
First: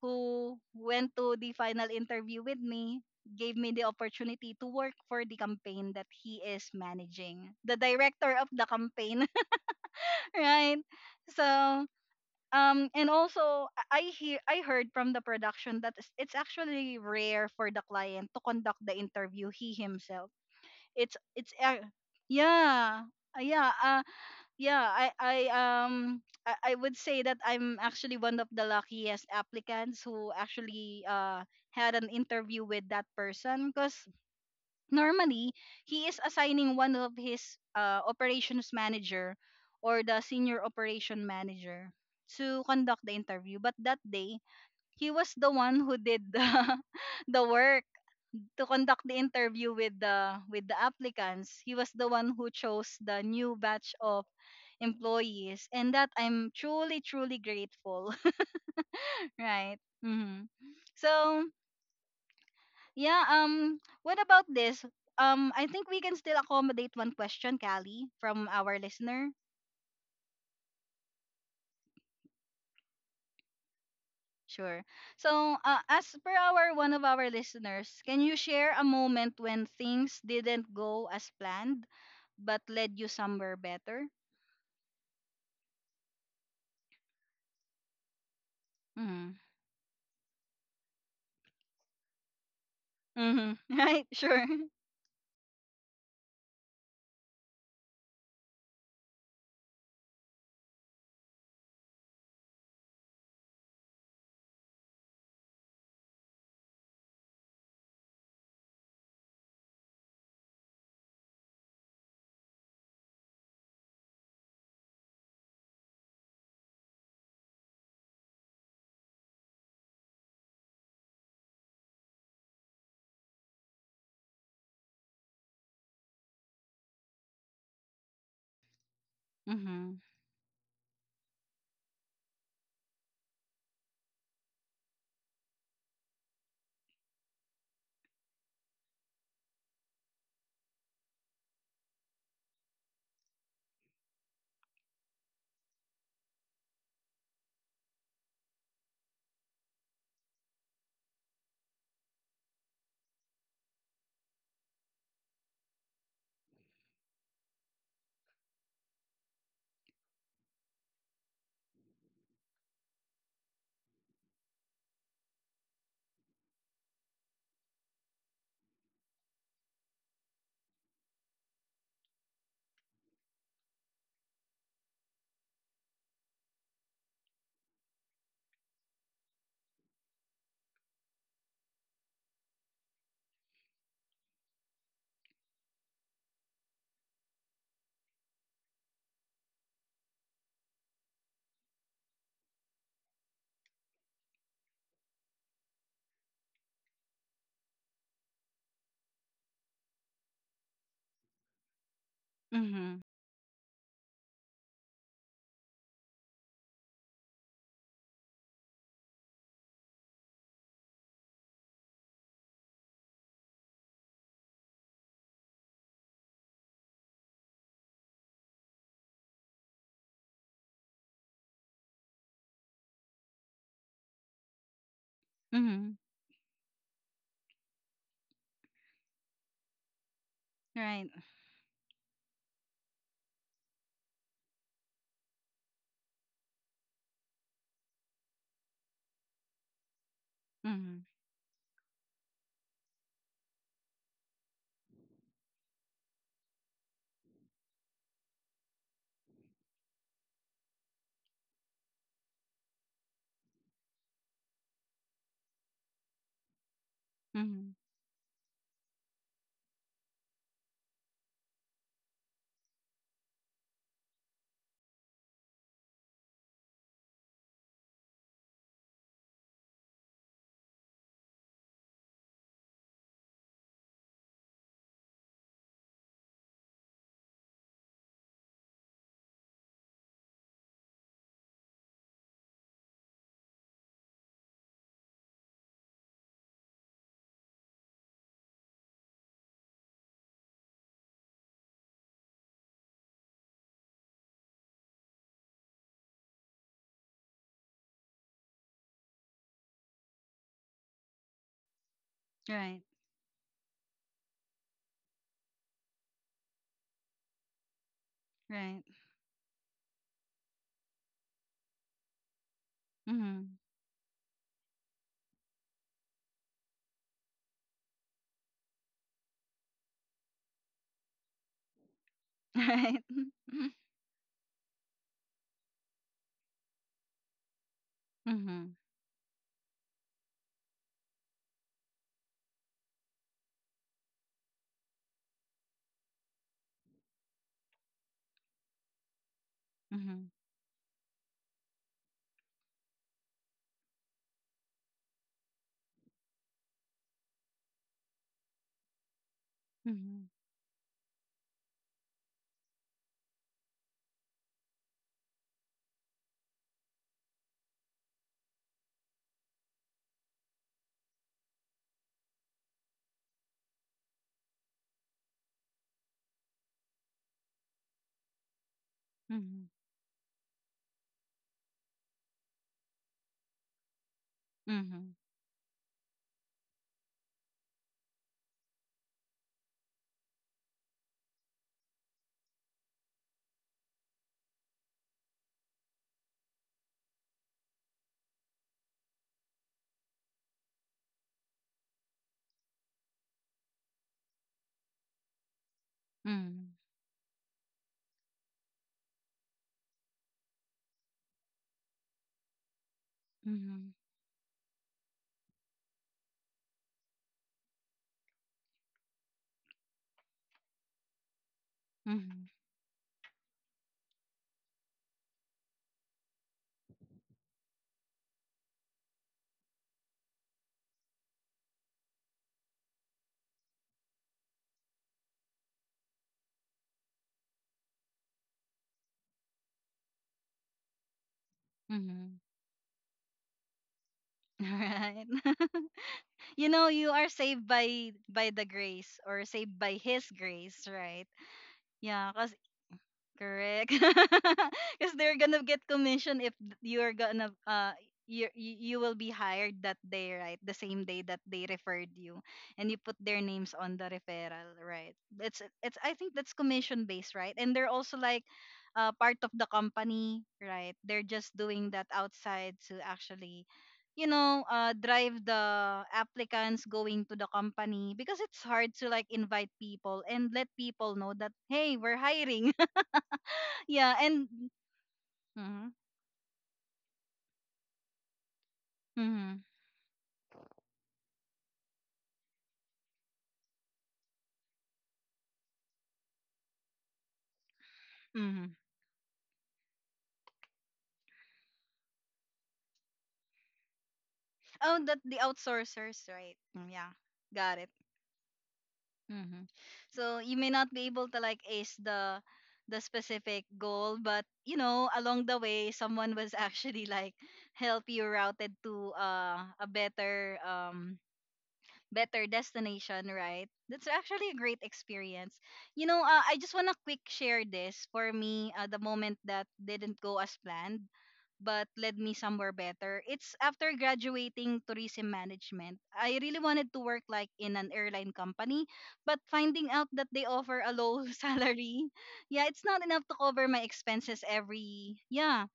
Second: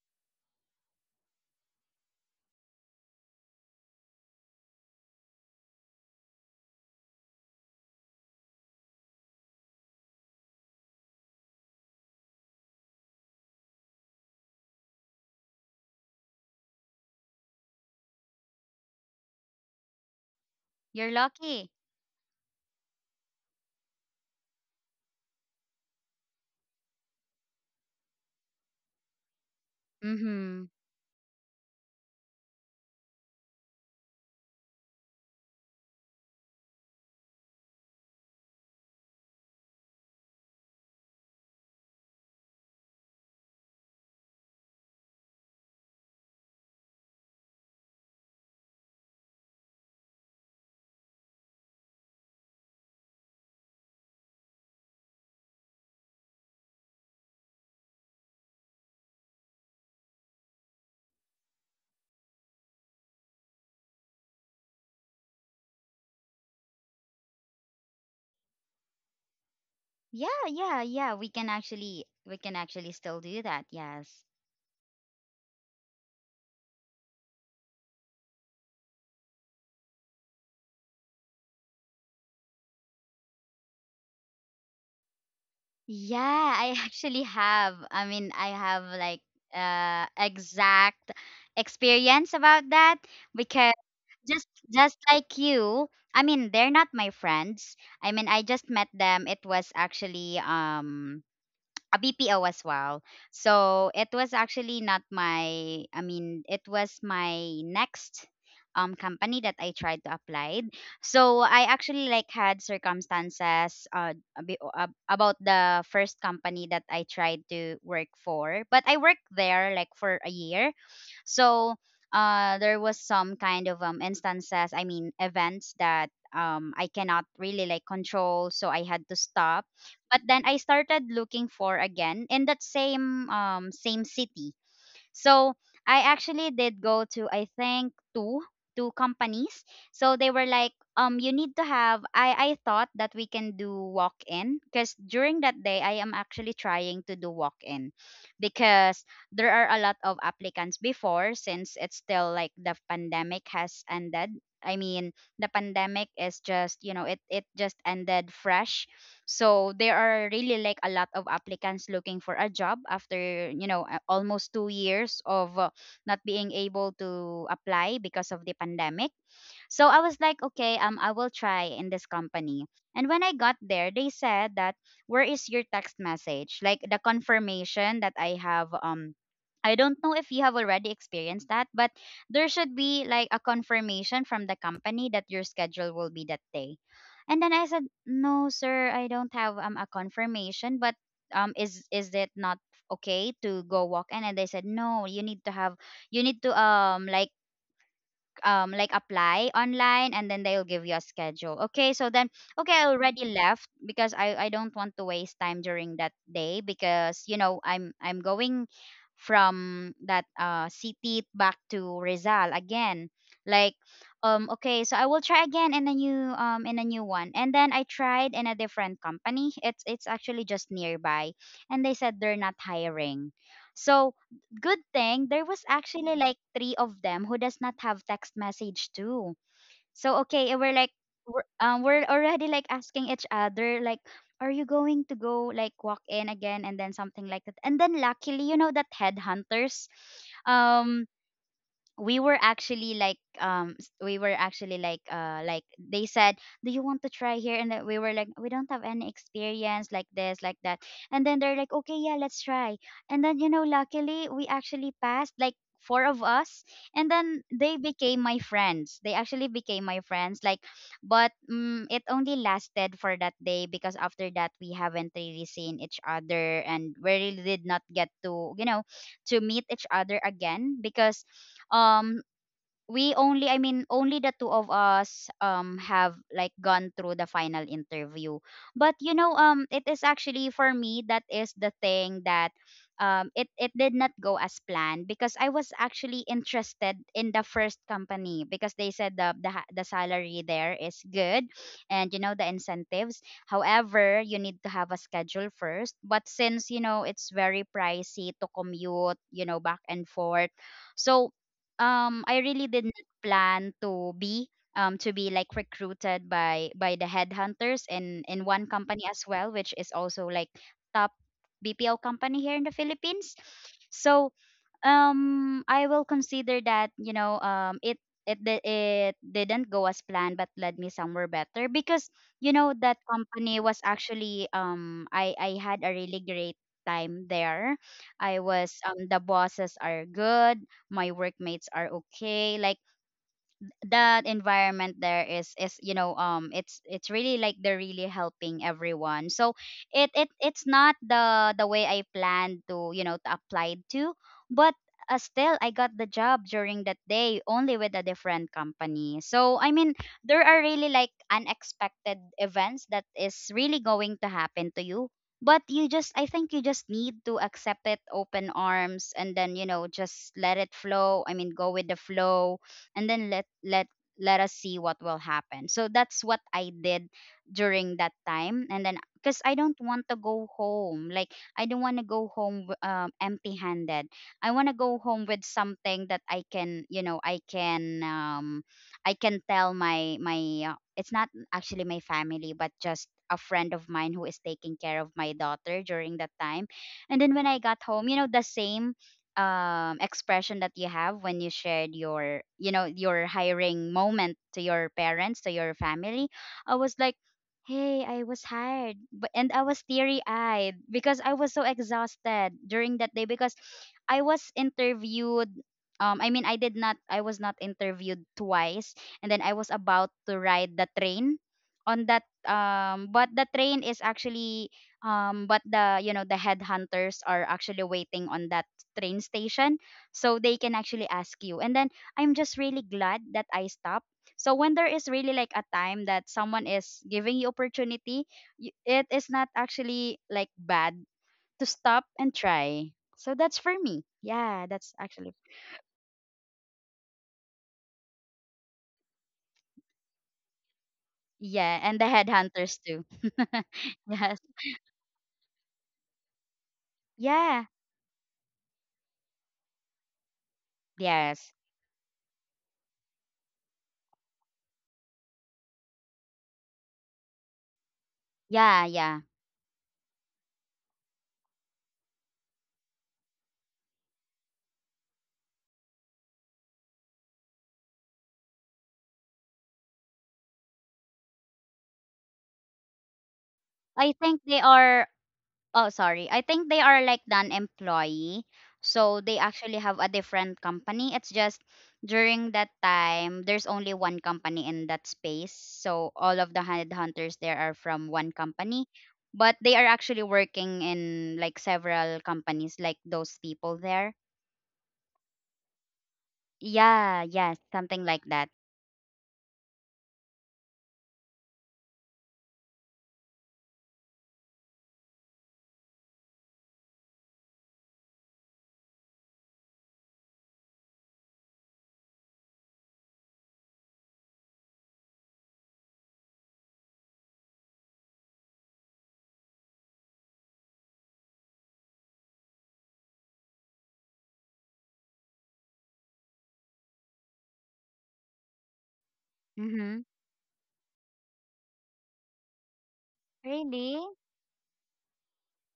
[SPEAKER 1] who went to the final interview with me gave me the opportunity to work for the campaign that he is managing, the director of the campaign. Right. So, and also I heard from the production that it's actually rare for the client to conduct the interview he himself.
[SPEAKER 2] you're
[SPEAKER 1] It's
[SPEAKER 2] lucky.
[SPEAKER 1] Yeah. Yeah, uh, yeah, I would say that I'm actually one of the luckiest applicants who
[SPEAKER 2] Mm-hmm.
[SPEAKER 1] actually, uh, had an interview with that person, because normally he is assigning one of his, operations manager or the senior operation manager, to conduct the interview. But that day, he was the one who did the, the work, to conduct the interview with the applicants. He was the one who chose the new batch of employees, and that I'm truly grateful. Right. Hmm. So, yeah. What about this? I think we can still accommodate one question, Callie, from our listener.
[SPEAKER 2] Yeah, yeah, yeah. We can actually still do that. Yes.
[SPEAKER 1] Sure. So, as per our, one of our listeners, can you share a moment when things didn't go as planned, but led you somewhere better?
[SPEAKER 2] Yeah, I actually have. I mean, I have like
[SPEAKER 1] Mhm.
[SPEAKER 2] exact experience about that
[SPEAKER 1] Mhm.
[SPEAKER 2] because.
[SPEAKER 1] Right?
[SPEAKER 2] just
[SPEAKER 1] Sure.
[SPEAKER 2] just like you, I mean they're not my friends, I mean I just met them. It was actually a BPO as well. So it was actually not my, I mean, it was my next company that I tried to apply. So I actually like had circumstances about the first company that I tried to work for, but I worked there like for a year. So there was some kind of instances, I mean, events that I cannot really like control. So I had to stop,
[SPEAKER 1] Mhm.
[SPEAKER 2] but then I started looking for again in that same same city. So I actually did go to, I think, two companies. So they were like, you need to have, I thought that we can do walk in because during that day I am actually trying to do walk in because there are a lot of applicants before since it's still like the pandemic has ended. I mean, the pandemic is just, it just ended fresh. So there are really like a lot of applicants looking for a job after, almost 2 years of not being able to apply because of the pandemic. So I was like, okay, I will try in this company. And when I got there, they said that, where is your text message? Like the confirmation that I have. I don't know if you have already experienced that, but there should be like a confirmation from the company that your schedule will be that day. And then I said, "No, sir, I don't have a confirmation, but is it not okay to go walk in?" And they said, "No, you need to have you need to like apply online, and then they'll give you a schedule." Okay, so then, okay, I
[SPEAKER 1] Mhm.
[SPEAKER 2] already left because I don't want to waste time during that day because I'm going from that city back to Rizal again. Like, okay, so I will try again in a new, one. And then I tried in a different company, it's actually just nearby, and they said they're not hiring. So good thing there was
[SPEAKER 1] Mhm.
[SPEAKER 2] actually like three of them who does not have text message too. So okay, we're
[SPEAKER 1] Right.
[SPEAKER 2] like, we're already like asking each other like, are you going to go like walk in again, and then something like that. And then luckily, that headhunters,
[SPEAKER 1] Mhm.
[SPEAKER 2] um we were actually like s- we were actually like they said, do you want to try here, and then we were like, we don't have any experience like this, like that. And then they're like, okay, yeah, let's try. And then, luckily, we actually passed like four of us. And then
[SPEAKER 1] Mhm.
[SPEAKER 2] they became my friends, they actually became my friends. Like, but it only lasted for that day because after that we haven't really seen each other, and we really did not get to you know to meet each other again because um we only, I mean only the two of us have like gone through the final interview. But it is actually for me that is the thing that, it did not go as planned because I was actually interested in the first company because they said, the salary there is good, and the incentives, however you need to have a schedule first, but since it's very pricey to commute, back and forth. So I really
[SPEAKER 1] Right.
[SPEAKER 2] did not plan to be, like recruited by the headhunters in one
[SPEAKER 1] Right.
[SPEAKER 2] company as well, which is also like top BPO company here in the Philippines.
[SPEAKER 1] Mhm.
[SPEAKER 2] So I will consider that, it didn't go as planned, but led me somewhere better because that
[SPEAKER 1] Right.
[SPEAKER 2] company was actually, I had a really great time there. I
[SPEAKER 1] Mhm.
[SPEAKER 2] was The bosses are good, my workmates are okay. Like that environment there is, it's really like they're really helping everyone. So it
[SPEAKER 1] Mhm.
[SPEAKER 2] it it's not the way I planned to, apply to, but still I got the job during that day only with a different company. So I mean
[SPEAKER 1] Mhm.
[SPEAKER 2] there are really like unexpected events that is really going to happen to you, but you just I think you just need to accept it, open arms, and then, just let it flow, I mean go with the flow. And then let us see what will happen. So that's what I did during that time. And then, because I
[SPEAKER 1] Mhm.
[SPEAKER 2] don't want to go home, like, I don't want to go home, empty-handed. I want to go
[SPEAKER 1] Mhm.
[SPEAKER 2] home with something that I can, I can tell my. It's not actually my family, but just a friend of mine who is taking care of my daughter during that time. And then when I got home, the same expression that you have when you shared your hiring moment to your parents, to your family. I
[SPEAKER 1] Mm.
[SPEAKER 2] was like, hey, I was hired, but and I was teary eyed because I was so exhausted during that day because
[SPEAKER 1] Mhm.
[SPEAKER 2] I was interviewed, I mean, I was not interviewed twice. And then I was about to ride the train on that
[SPEAKER 1] Mhm.
[SPEAKER 2] but the train is actually, but the you know the headhunters are actually waiting on that train station so they can actually ask you. And then I'm just really glad that I stopped. So when there is really like a time that someone is giving you opportunity, it is not actually like bad to stop and
[SPEAKER 1] Mhm.
[SPEAKER 2] try. So that's for me. Yeah, that's
[SPEAKER 1] Right.
[SPEAKER 2] actually,
[SPEAKER 1] You know, you are saved by the grace, or saved by his grace, right?
[SPEAKER 2] yeah, and the
[SPEAKER 1] Yeah.
[SPEAKER 2] headhunters too.
[SPEAKER 1] Correct.
[SPEAKER 2] Yes.
[SPEAKER 1] Because they're gonna get commission if th- you're gonna,
[SPEAKER 2] Yeah.
[SPEAKER 1] uh, you will be hired that day, right? The same day that
[SPEAKER 2] Yes.
[SPEAKER 1] they referred you, and you put their names on the referral, right? It's I think that's commission based, right? And they're also like,
[SPEAKER 2] Yeah, yeah.
[SPEAKER 1] part of the company, right? They're just doing that outside to actually, you know, drive the applicants going to the company, because it's hard to, like, invite people and let people know that, hey, we're hiring.
[SPEAKER 2] I
[SPEAKER 1] Yeah.
[SPEAKER 2] think
[SPEAKER 1] And
[SPEAKER 2] they are Oh,
[SPEAKER 1] Mm-hmm.
[SPEAKER 2] sorry, I think they are like an employee. So they
[SPEAKER 1] Mm-hmm.
[SPEAKER 2] actually have a different company. It's just during that time, there's only one company in that space. So all of the headhunters there are from one
[SPEAKER 1] Mm-hmm.
[SPEAKER 2] company. But they are actually working in like several companies, like those people there.
[SPEAKER 1] Oh, that the outsourcers, right? Mm. Yeah,
[SPEAKER 2] Yeah, yes,
[SPEAKER 1] got it.
[SPEAKER 2] something like that.
[SPEAKER 1] Mm-hmm. So you may not be able to, like, ace the specific goal, but, you know, along the way, someone was actually, like, help you routed to, a better, better destination, right? That's actually a great experience. You know, I just wanna quick share this. For me, the moment that didn't go as planned but led me somewhere better, it's after graduating tourism management. I really wanted to work like in an airline company, but finding
[SPEAKER 2] Mm-hmm.
[SPEAKER 1] out that they offer a low, salary, yeah, it's not enough to cover my
[SPEAKER 2] Really?
[SPEAKER 1] expenses every, yeah.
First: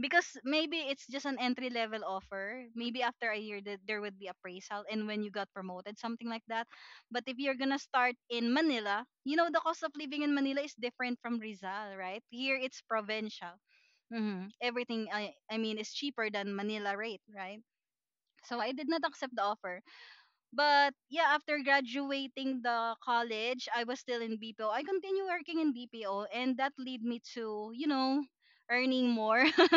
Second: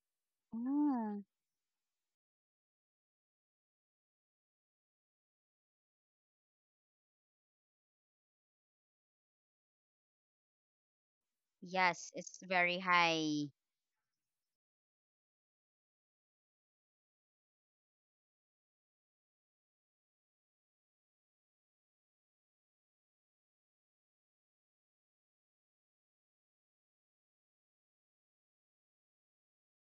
[SPEAKER 1] Because maybe it's
[SPEAKER 2] Oh.
[SPEAKER 1] just an entry level offer. Maybe after a year that there would be appraisal, and when you got promoted, something like that. But if you're gonna start in Manila, you know the cost of living in Manila is different from Rizal,
[SPEAKER 2] Yes,
[SPEAKER 1] right?
[SPEAKER 2] it's
[SPEAKER 1] Here
[SPEAKER 2] very
[SPEAKER 1] it's
[SPEAKER 2] high.
[SPEAKER 1] provincial. Hmm. Everything I mean is cheaper than Manila rate, right? So I did not accept the offer. But yeah, after graduating the college, I was still in BPO. I continue working in BPO, and that lead me to, you know, earning more.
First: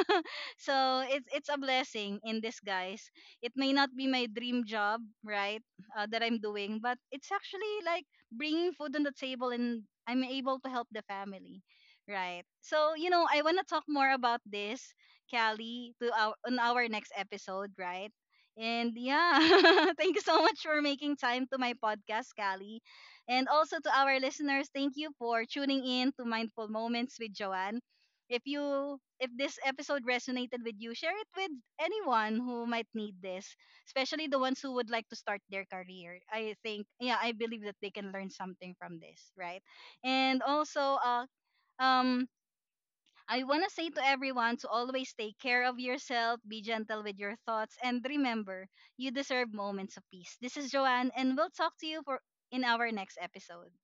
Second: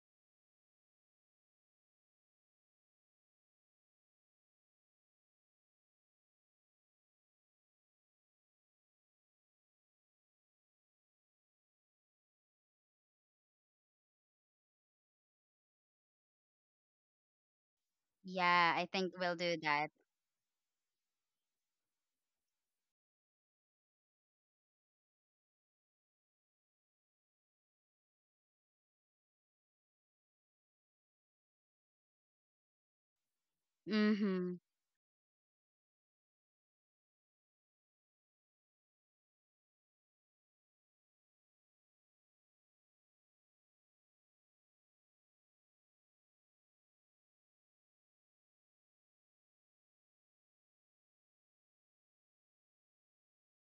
[SPEAKER 1] So it's a blessing in disguise. It may not be my dream job, right, that I'm doing, but it's actually like bringing food on the table, and I'm able to help the family, right? So, you know, I wanna talk more about this, Callie, to our, on our next episode, right?
[SPEAKER 2] Yeah, I
[SPEAKER 1] And
[SPEAKER 2] think we'll
[SPEAKER 1] yeah,
[SPEAKER 2] do that.
[SPEAKER 1] thank you so much for making time to my podcast, Callie. And also to our listeners, thank you for tuning in to Mindful Moments with Joanne. If this episode resonated with you, share it with anyone who might need this, especially the ones
[SPEAKER 2] Mm-hmm.
[SPEAKER 1] who would like to start their career. I think, yeah, I believe that they can learn something from this, right? And also, um I want to say to everyone to always take care of yourself, be gentle with your thoughts, and remember, you deserve moments of peace. This is Joanne, and we'll talk to you for in our next episode.